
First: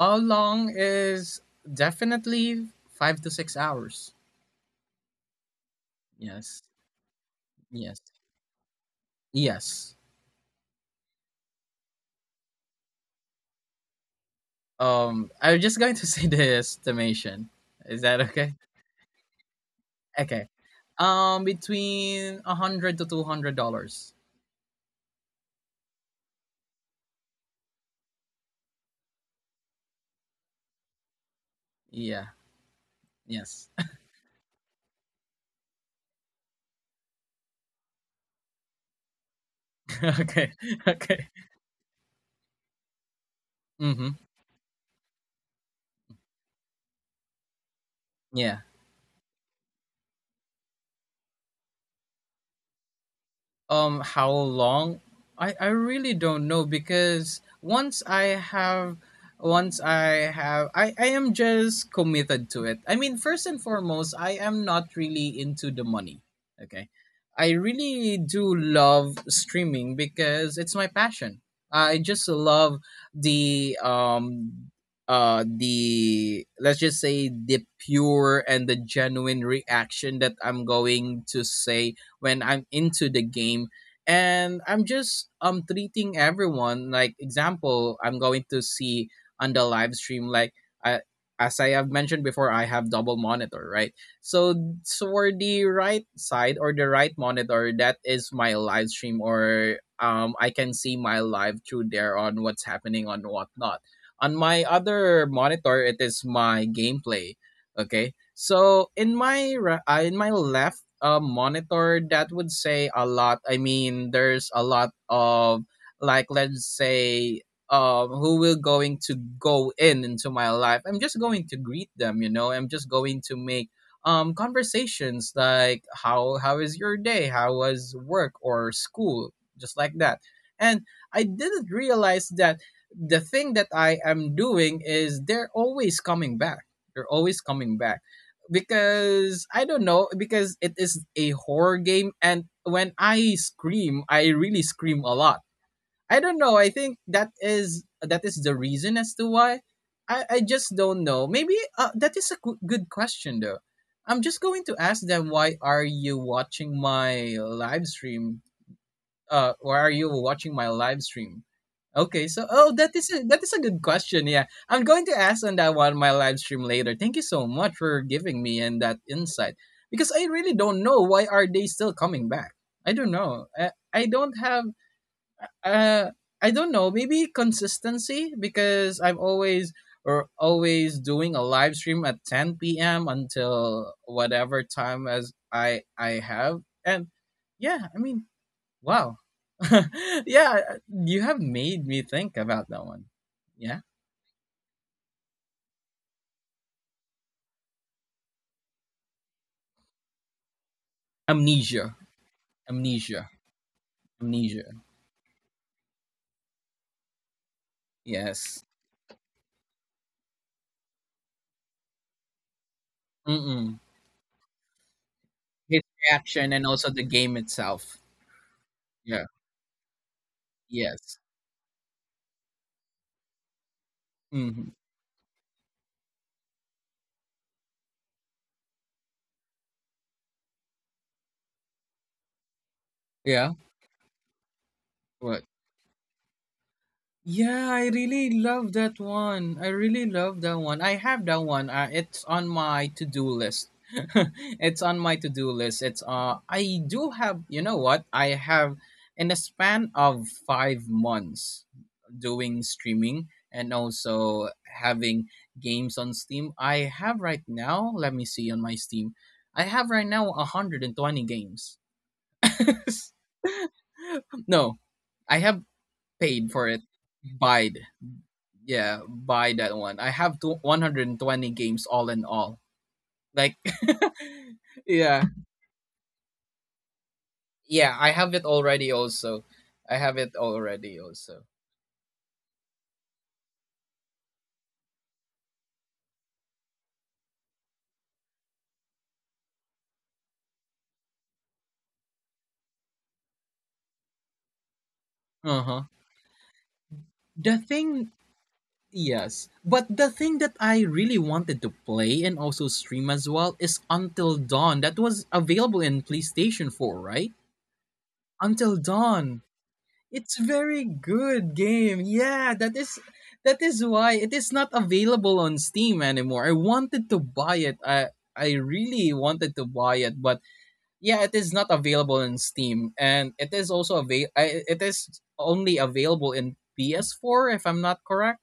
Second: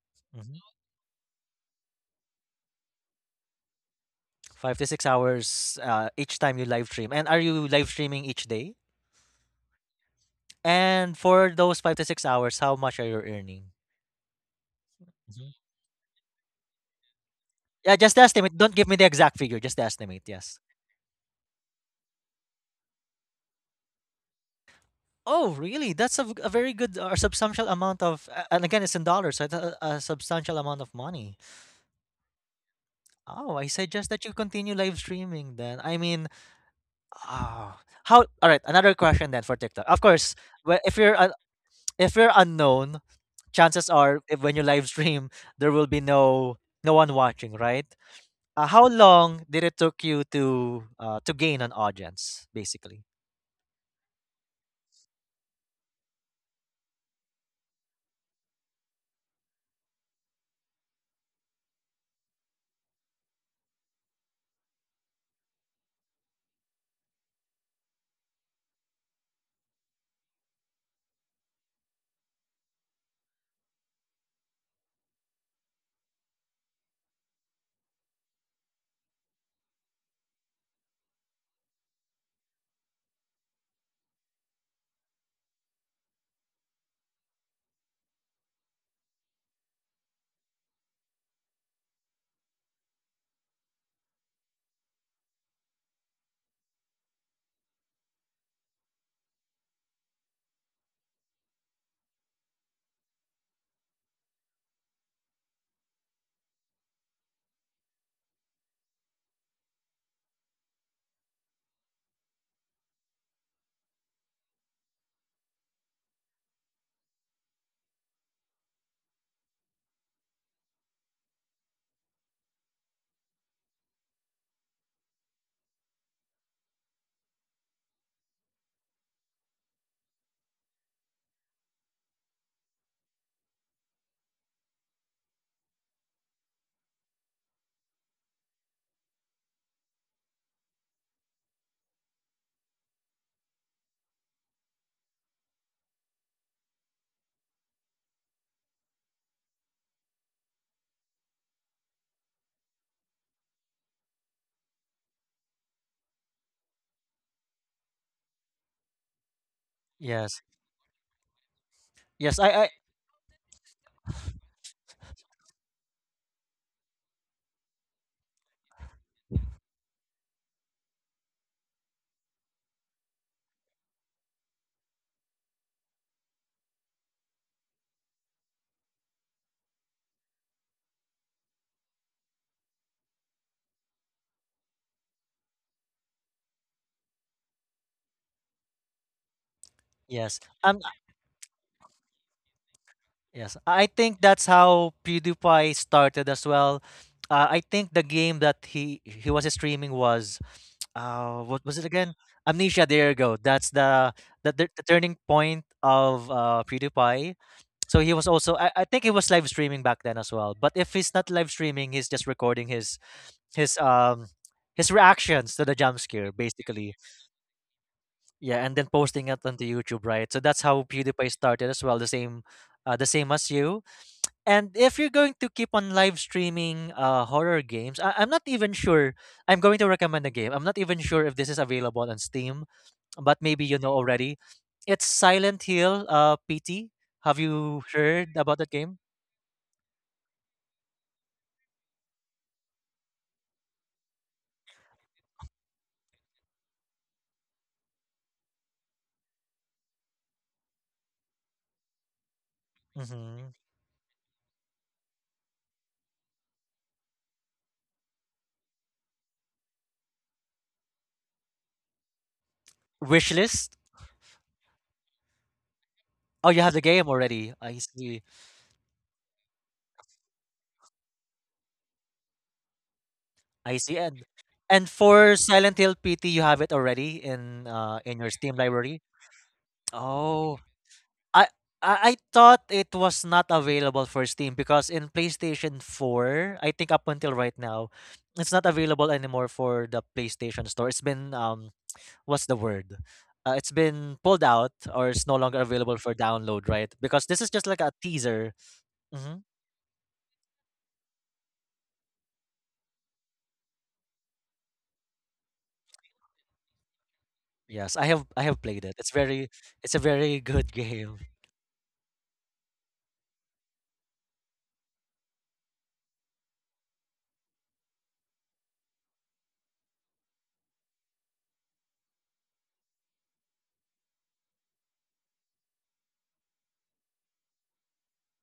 S2: How
S1: Mhm.
S2: long is, definitely, 5 to 6 hours.
S1: 5 to 6 hours each time
S2: Yes.
S1: you live stream. And are you live
S2: Yes.
S1: streaming each day?
S2: Yes.
S1: And for those 5 to 6 hours, how much are you earning? Mhm.
S2: I'm just going to say the estimation.
S1: Yeah,
S2: Is
S1: just
S2: that okay?
S1: estimate. Don't give me the exact figure. Just estimate.
S2: Okay.
S1: Yes.
S2: Between $100 to $200.
S1: Oh, really? That's a, a very good or substantial amount of, and again, it's in dollars, so it's a substantial amount of money.
S2: Yeah.
S1: Oh,
S2: Yes.
S1: I suggest that you continue live streaming then. I mean, ah, how? All right, another question then for TikTok. Of course,
S2: Okay.
S1: wh- if you're
S2: Okay.
S1: uh, if you're unknown, chances
S2: Mm-hmm.
S1: are if when you live stream, there will be no one watching, right?
S2: Yeah.
S1: How long did it took you to gain an audience, basically?
S2: How long? I really don't know because once I have, once I have I am just committed to it. I mean, first and foremost, I am not really into the money. Okay. I really do love streaming because it's my passion. I just love the, the, let's just say, the pure and the genuine reaction that I'm going to say when I'm into the game, and I'm just, treating everyone like, example, I'm going to see on the live stream, like, I, as I have mentioned before, I have double monitor, right? So, so for the right side or the right monitor, that is my live stream, or I can see my live through there on what's happening on whatnot. On my other monitor, it is my gameplay. Okay. So in in my left, monitor, that would say a lot. I mean, there's a lot of, like, let's say, who will going to go in into my life. I'm just going to greet them. You know, I'm just going to make, conversations, like, how is your day? How was work or school? Just like that. And I didn't realize that the thing that I am doing is they're always coming back, they're always coming back because I don't know, because it is a horror game, and when I scream, I really scream a lot. I don't know. I think that is the reason as to why. I just don't know. Maybe, that is a good question though. I'm just going to ask them, why are you watching my live stream? Why are you
S1: Yes,
S2: watching my live stream? Okay,
S1: yes,
S2: so
S1: I
S2: oh, that is a good question. Yeah, I'm going to ask on that one my live stream later. Thank you so much for giving me and that insight, because I really don't know why are they still coming back. I don't know. I don't have, uh I don't know. Maybe consistency, because I'm always, or always doing a live stream at 10 p.m. until whatever time as I have, and yeah, I mean, wow.
S1: yes.
S2: Yeah, you have made me think about that one.
S1: Yes,
S2: Yeah.
S1: I think that's how PewDiePie started as well. I think the game that he was streaming was what was it
S2: Amnesia.
S1: again? Amnesia. There you
S2: Amnesia.
S1: go. That's the
S2: Amnesia.
S1: the turning point of PewDiePie. So he was also
S2: Yes.
S1: I think he was live streaming back then as well. But if he's not live streaming, he's just recording
S2: Mm-mm.
S1: his um his reactions to the
S2: His
S1: jump scare
S2: reaction and also
S1: basically.
S2: the game itself.
S1: Yeah, and then
S2: Yeah.
S1: posting it onto YouTube, right? So that's how
S2: Yes.
S1: PewDiePie started as well. The same as you,
S2: Mm-hmm.
S1: and if you're going to keep on live streaming horror games, I'm not even sure. I'm going to recommend a game. I'm not even sure if this is available on Steam, but
S2: Yeah.
S1: maybe you know already. It's
S2: What?
S1: Silent Hill PT. Have
S2: Yeah,
S1: you
S2: I
S1: heard
S2: really
S1: about that
S2: love
S1: game?
S2: that one. I really love that one. I have that one. It's on my to-do list. It's on my to-do list. It's, I do have, you know what? I have, in a span of 5 months, doing streaming
S1: Mm-hmm.
S2: and also having games on Steam. I have right now, let me see on my Steam. I have right now 120 games.
S1: Wishlist?
S2: No, I have
S1: Oh,
S2: paid
S1: you
S2: for
S1: have
S2: it.
S1: the game already.
S2: Buy,
S1: I see.
S2: yeah, buy that one. I have two, 120 games all in all. Like,
S1: I see. And
S2: yeah,
S1: for Silent Hill PT, you have it already
S2: yeah, I
S1: in your
S2: have it
S1: Steam
S2: already.
S1: library.
S2: Also, I have it
S1: Oh,
S2: already. Also,
S1: I I I thought it was not available for Steam because in PlayStation 4, I think up until right now, it's not available anymore for the PlayStation Store. It's been what's the word? It's been pulled out or it's no longer
S2: uh huh.
S1: available for download, right? Because this is
S2: The
S1: just like a
S2: thing,
S1: teaser. Hmm.
S2: yes, but the thing that I really wanted to play and also stream as well is Until Dawn. That was available in PlayStation 4, right?
S1: Yes, I have
S2: Until
S1: played it. It's
S2: Dawn.
S1: very it's a very
S2: It's
S1: good
S2: very
S1: game.
S2: good game. Yeah, that is, that is why it is not available on Steam anymore. I wanted to buy it. I really wanted to buy it, but yeah, it is not available in Steam, and it is also avail, it is only available in PS4 if I'm not correct.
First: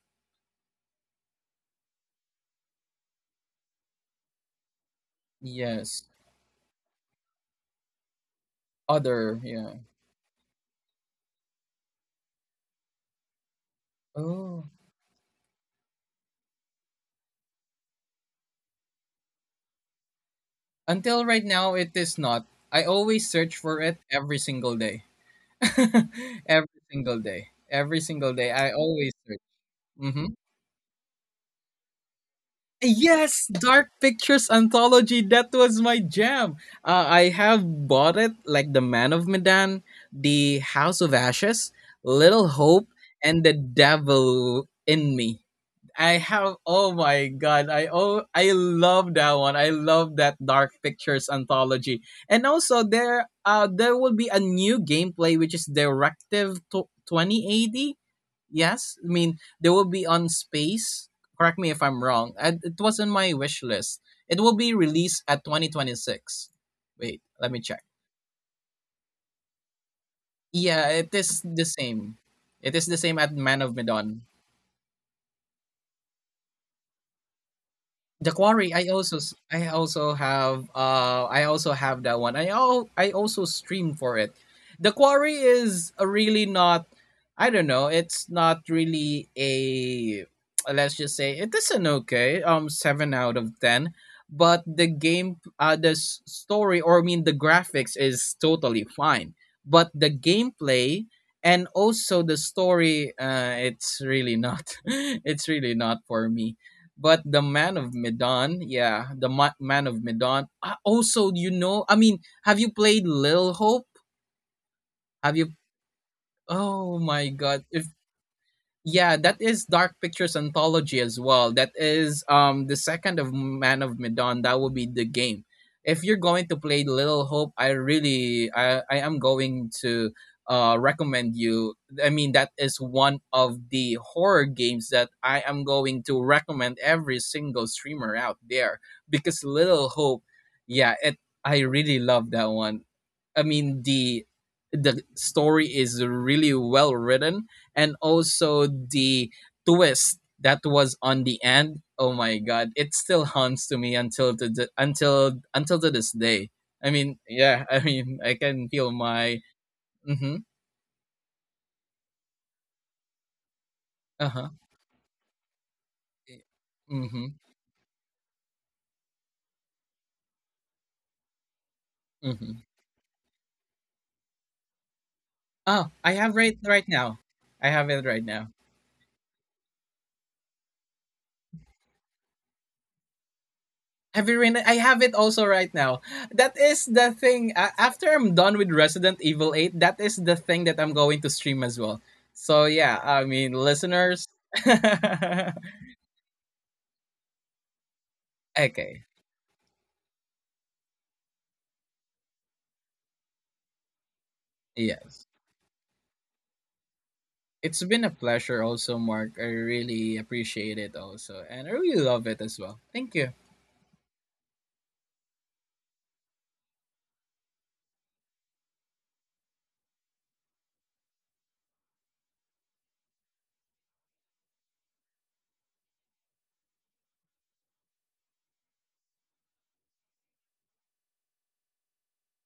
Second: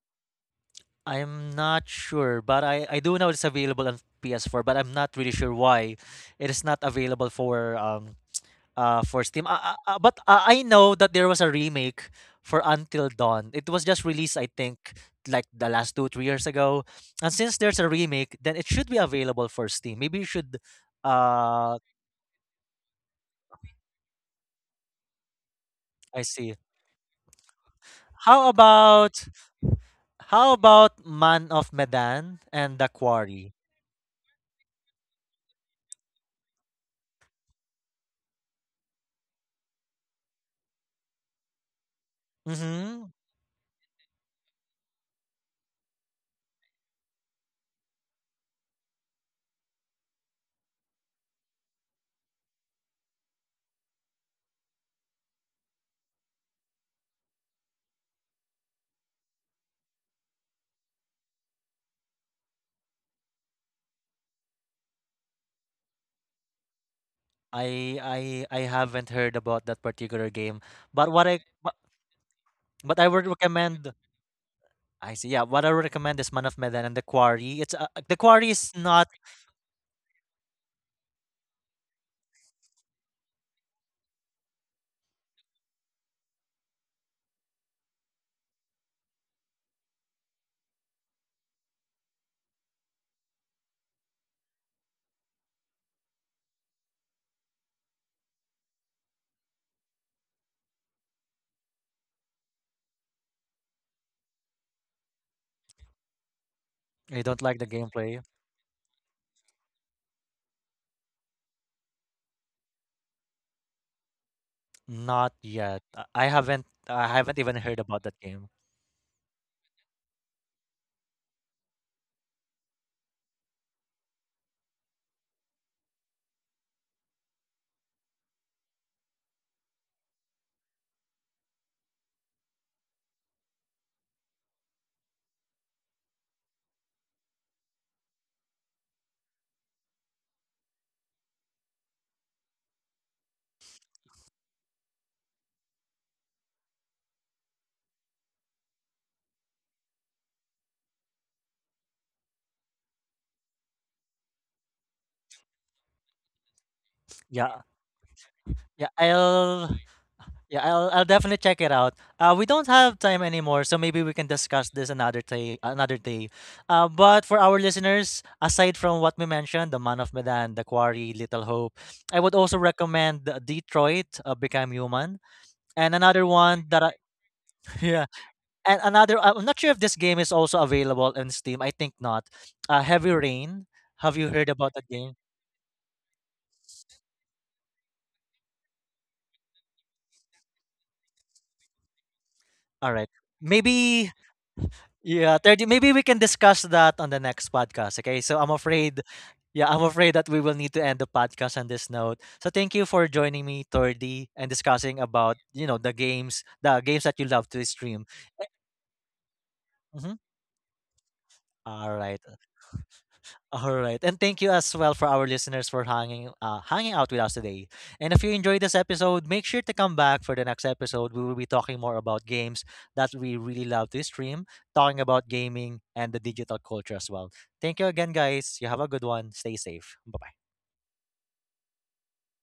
S1: I'm not sure, but I do know it's available on PS4, but I'm not really sure why
S2: Yes.
S1: it is not available for
S2: Other,
S1: Steam.
S2: yeah.
S1: But I know that there was a remake for Until Dawn. It was just released, I
S2: Oh.
S1: think, like the last 2 3 years ago. And since there's a remake, then it should be available for Steam. Maybe you should.
S2: Until right now,
S1: Uh,
S2: it is not. I always search for it every single day.
S1: I see.
S2: Every single day. Every single
S1: How
S2: day. I always
S1: about
S2: search. Hmm.
S1: Man of Medan and The
S2: Yes,
S1: Quarry?
S2: Dark Pictures Anthology. That was my jam. I have bought it, like The Man of Medan, The House of Ashes, Little Hope,
S1: Mm-hmm.
S2: and The Devil in Me. I have, oh my god, I, oh, I love that one. I love that Dark Pictures Anthology. And also there, there will be a new gameplay, which is 2080. Yes, I mean they will be on space, correct me if I'm wrong, and it was in my wish list. It will be released at 2026. Wait, let me check.
S1: I I I haven't heard about that particular game.
S2: Yeah,
S1: But
S2: it
S1: what I
S2: is the
S1: but,
S2: same,
S1: but I would
S2: at Man of
S1: recommend,
S2: Medan.
S1: I see, yeah, what I would recommend is Man of Medan and The Quarry. It's The
S2: The
S1: Quarry is
S2: Quarry, I
S1: not.
S2: I also have, I also have that one. I also stream for it. The Quarry is a really not, I don't know, it's not really a, let's just say it is an okay, 7 out of 10, but the game, story, or I mean the graphics is totally fine, but the gameplay and also the story, it's really not, it's really not for me. But
S1: I don't
S2: the
S1: like the
S2: Man of
S1: gameplay.
S2: Medan, yeah, the Man of Medan, I also, you know, I mean, have you played lil Hope?
S1: Not
S2: Have you,
S1: yet.
S2: oh
S1: I
S2: my
S1: haven't even
S2: god,
S1: heard
S2: if,
S1: about that game.
S2: yeah, that is Dark Pictures Anthology as well. That is, the second of Man of Medan. That will be the game. If you're going to play Little Hope, I really, I am going to, recommend you. I mean, that is one of the horror games that I am going to recommend every single streamer out there, because Little Hope, yeah, it, I really love that one. I mean, the story is really well written, and also the twist that was on the end, oh my god, it still haunts to me until to this day. I mean,
S1: Yeah.
S2: yeah, I mean, I can
S1: Yeah,
S2: feel my,
S1: I'll
S2: mm-hmm.
S1: Yeah, I'll definitely check it out. We don't have time anymore, so maybe we can
S2: Uh-huh.
S1: discuss this another day. Another day.
S2: Eh, mm-hmm.
S1: But for our listeners, aside from what we mentioned, the Man of Medan, the Quarry, Little Hope, I would also
S2: Mm-hmm.
S1: recommend the Detroit: Become Human,
S2: Oh,
S1: and
S2: I
S1: another
S2: have,
S1: one that
S2: right
S1: I
S2: now, I have it
S1: yeah,
S2: right now.
S1: and another. I'm not sure if this game is also available in Steam. I think not. Heavy Rain. Have
S2: Have
S1: you
S2: you
S1: heard
S2: read it? I
S1: about that
S2: have it
S1: game?
S2: also right now. That is the thing. After I'm done with Resident Evil 8, that is the thing that I'm going to stream as well. So,
S1: All
S2: yeah,
S1: right.
S2: I mean,
S1: Maybe,
S2: listeners.
S1: yeah, 30. Maybe we can discuss that on the next podcast. Okay. So I'm
S2: Okay,
S1: afraid, yeah, I'm afraid that we will need to end the podcast on this note. So thank you for joining me, 30, and discussing
S2: yes.
S1: about, you know, the games that you love to
S2: It's been
S1: stream.
S2: a pleasure also, Mark. I really
S1: Mhm.
S2: appreciate it also. And I
S1: All
S2: really
S1: right.
S2: love it as well. Thank you.
S1: All right. And thank you as well for our listeners for hanging hanging out with us today. And if you enjoyed this episode, make sure to come back for the next episode. We will be talking more about games that we really love to stream, talking about gaming and the digital culture as well. Thank you again, guys. You have a good one. Stay safe. Bye bye.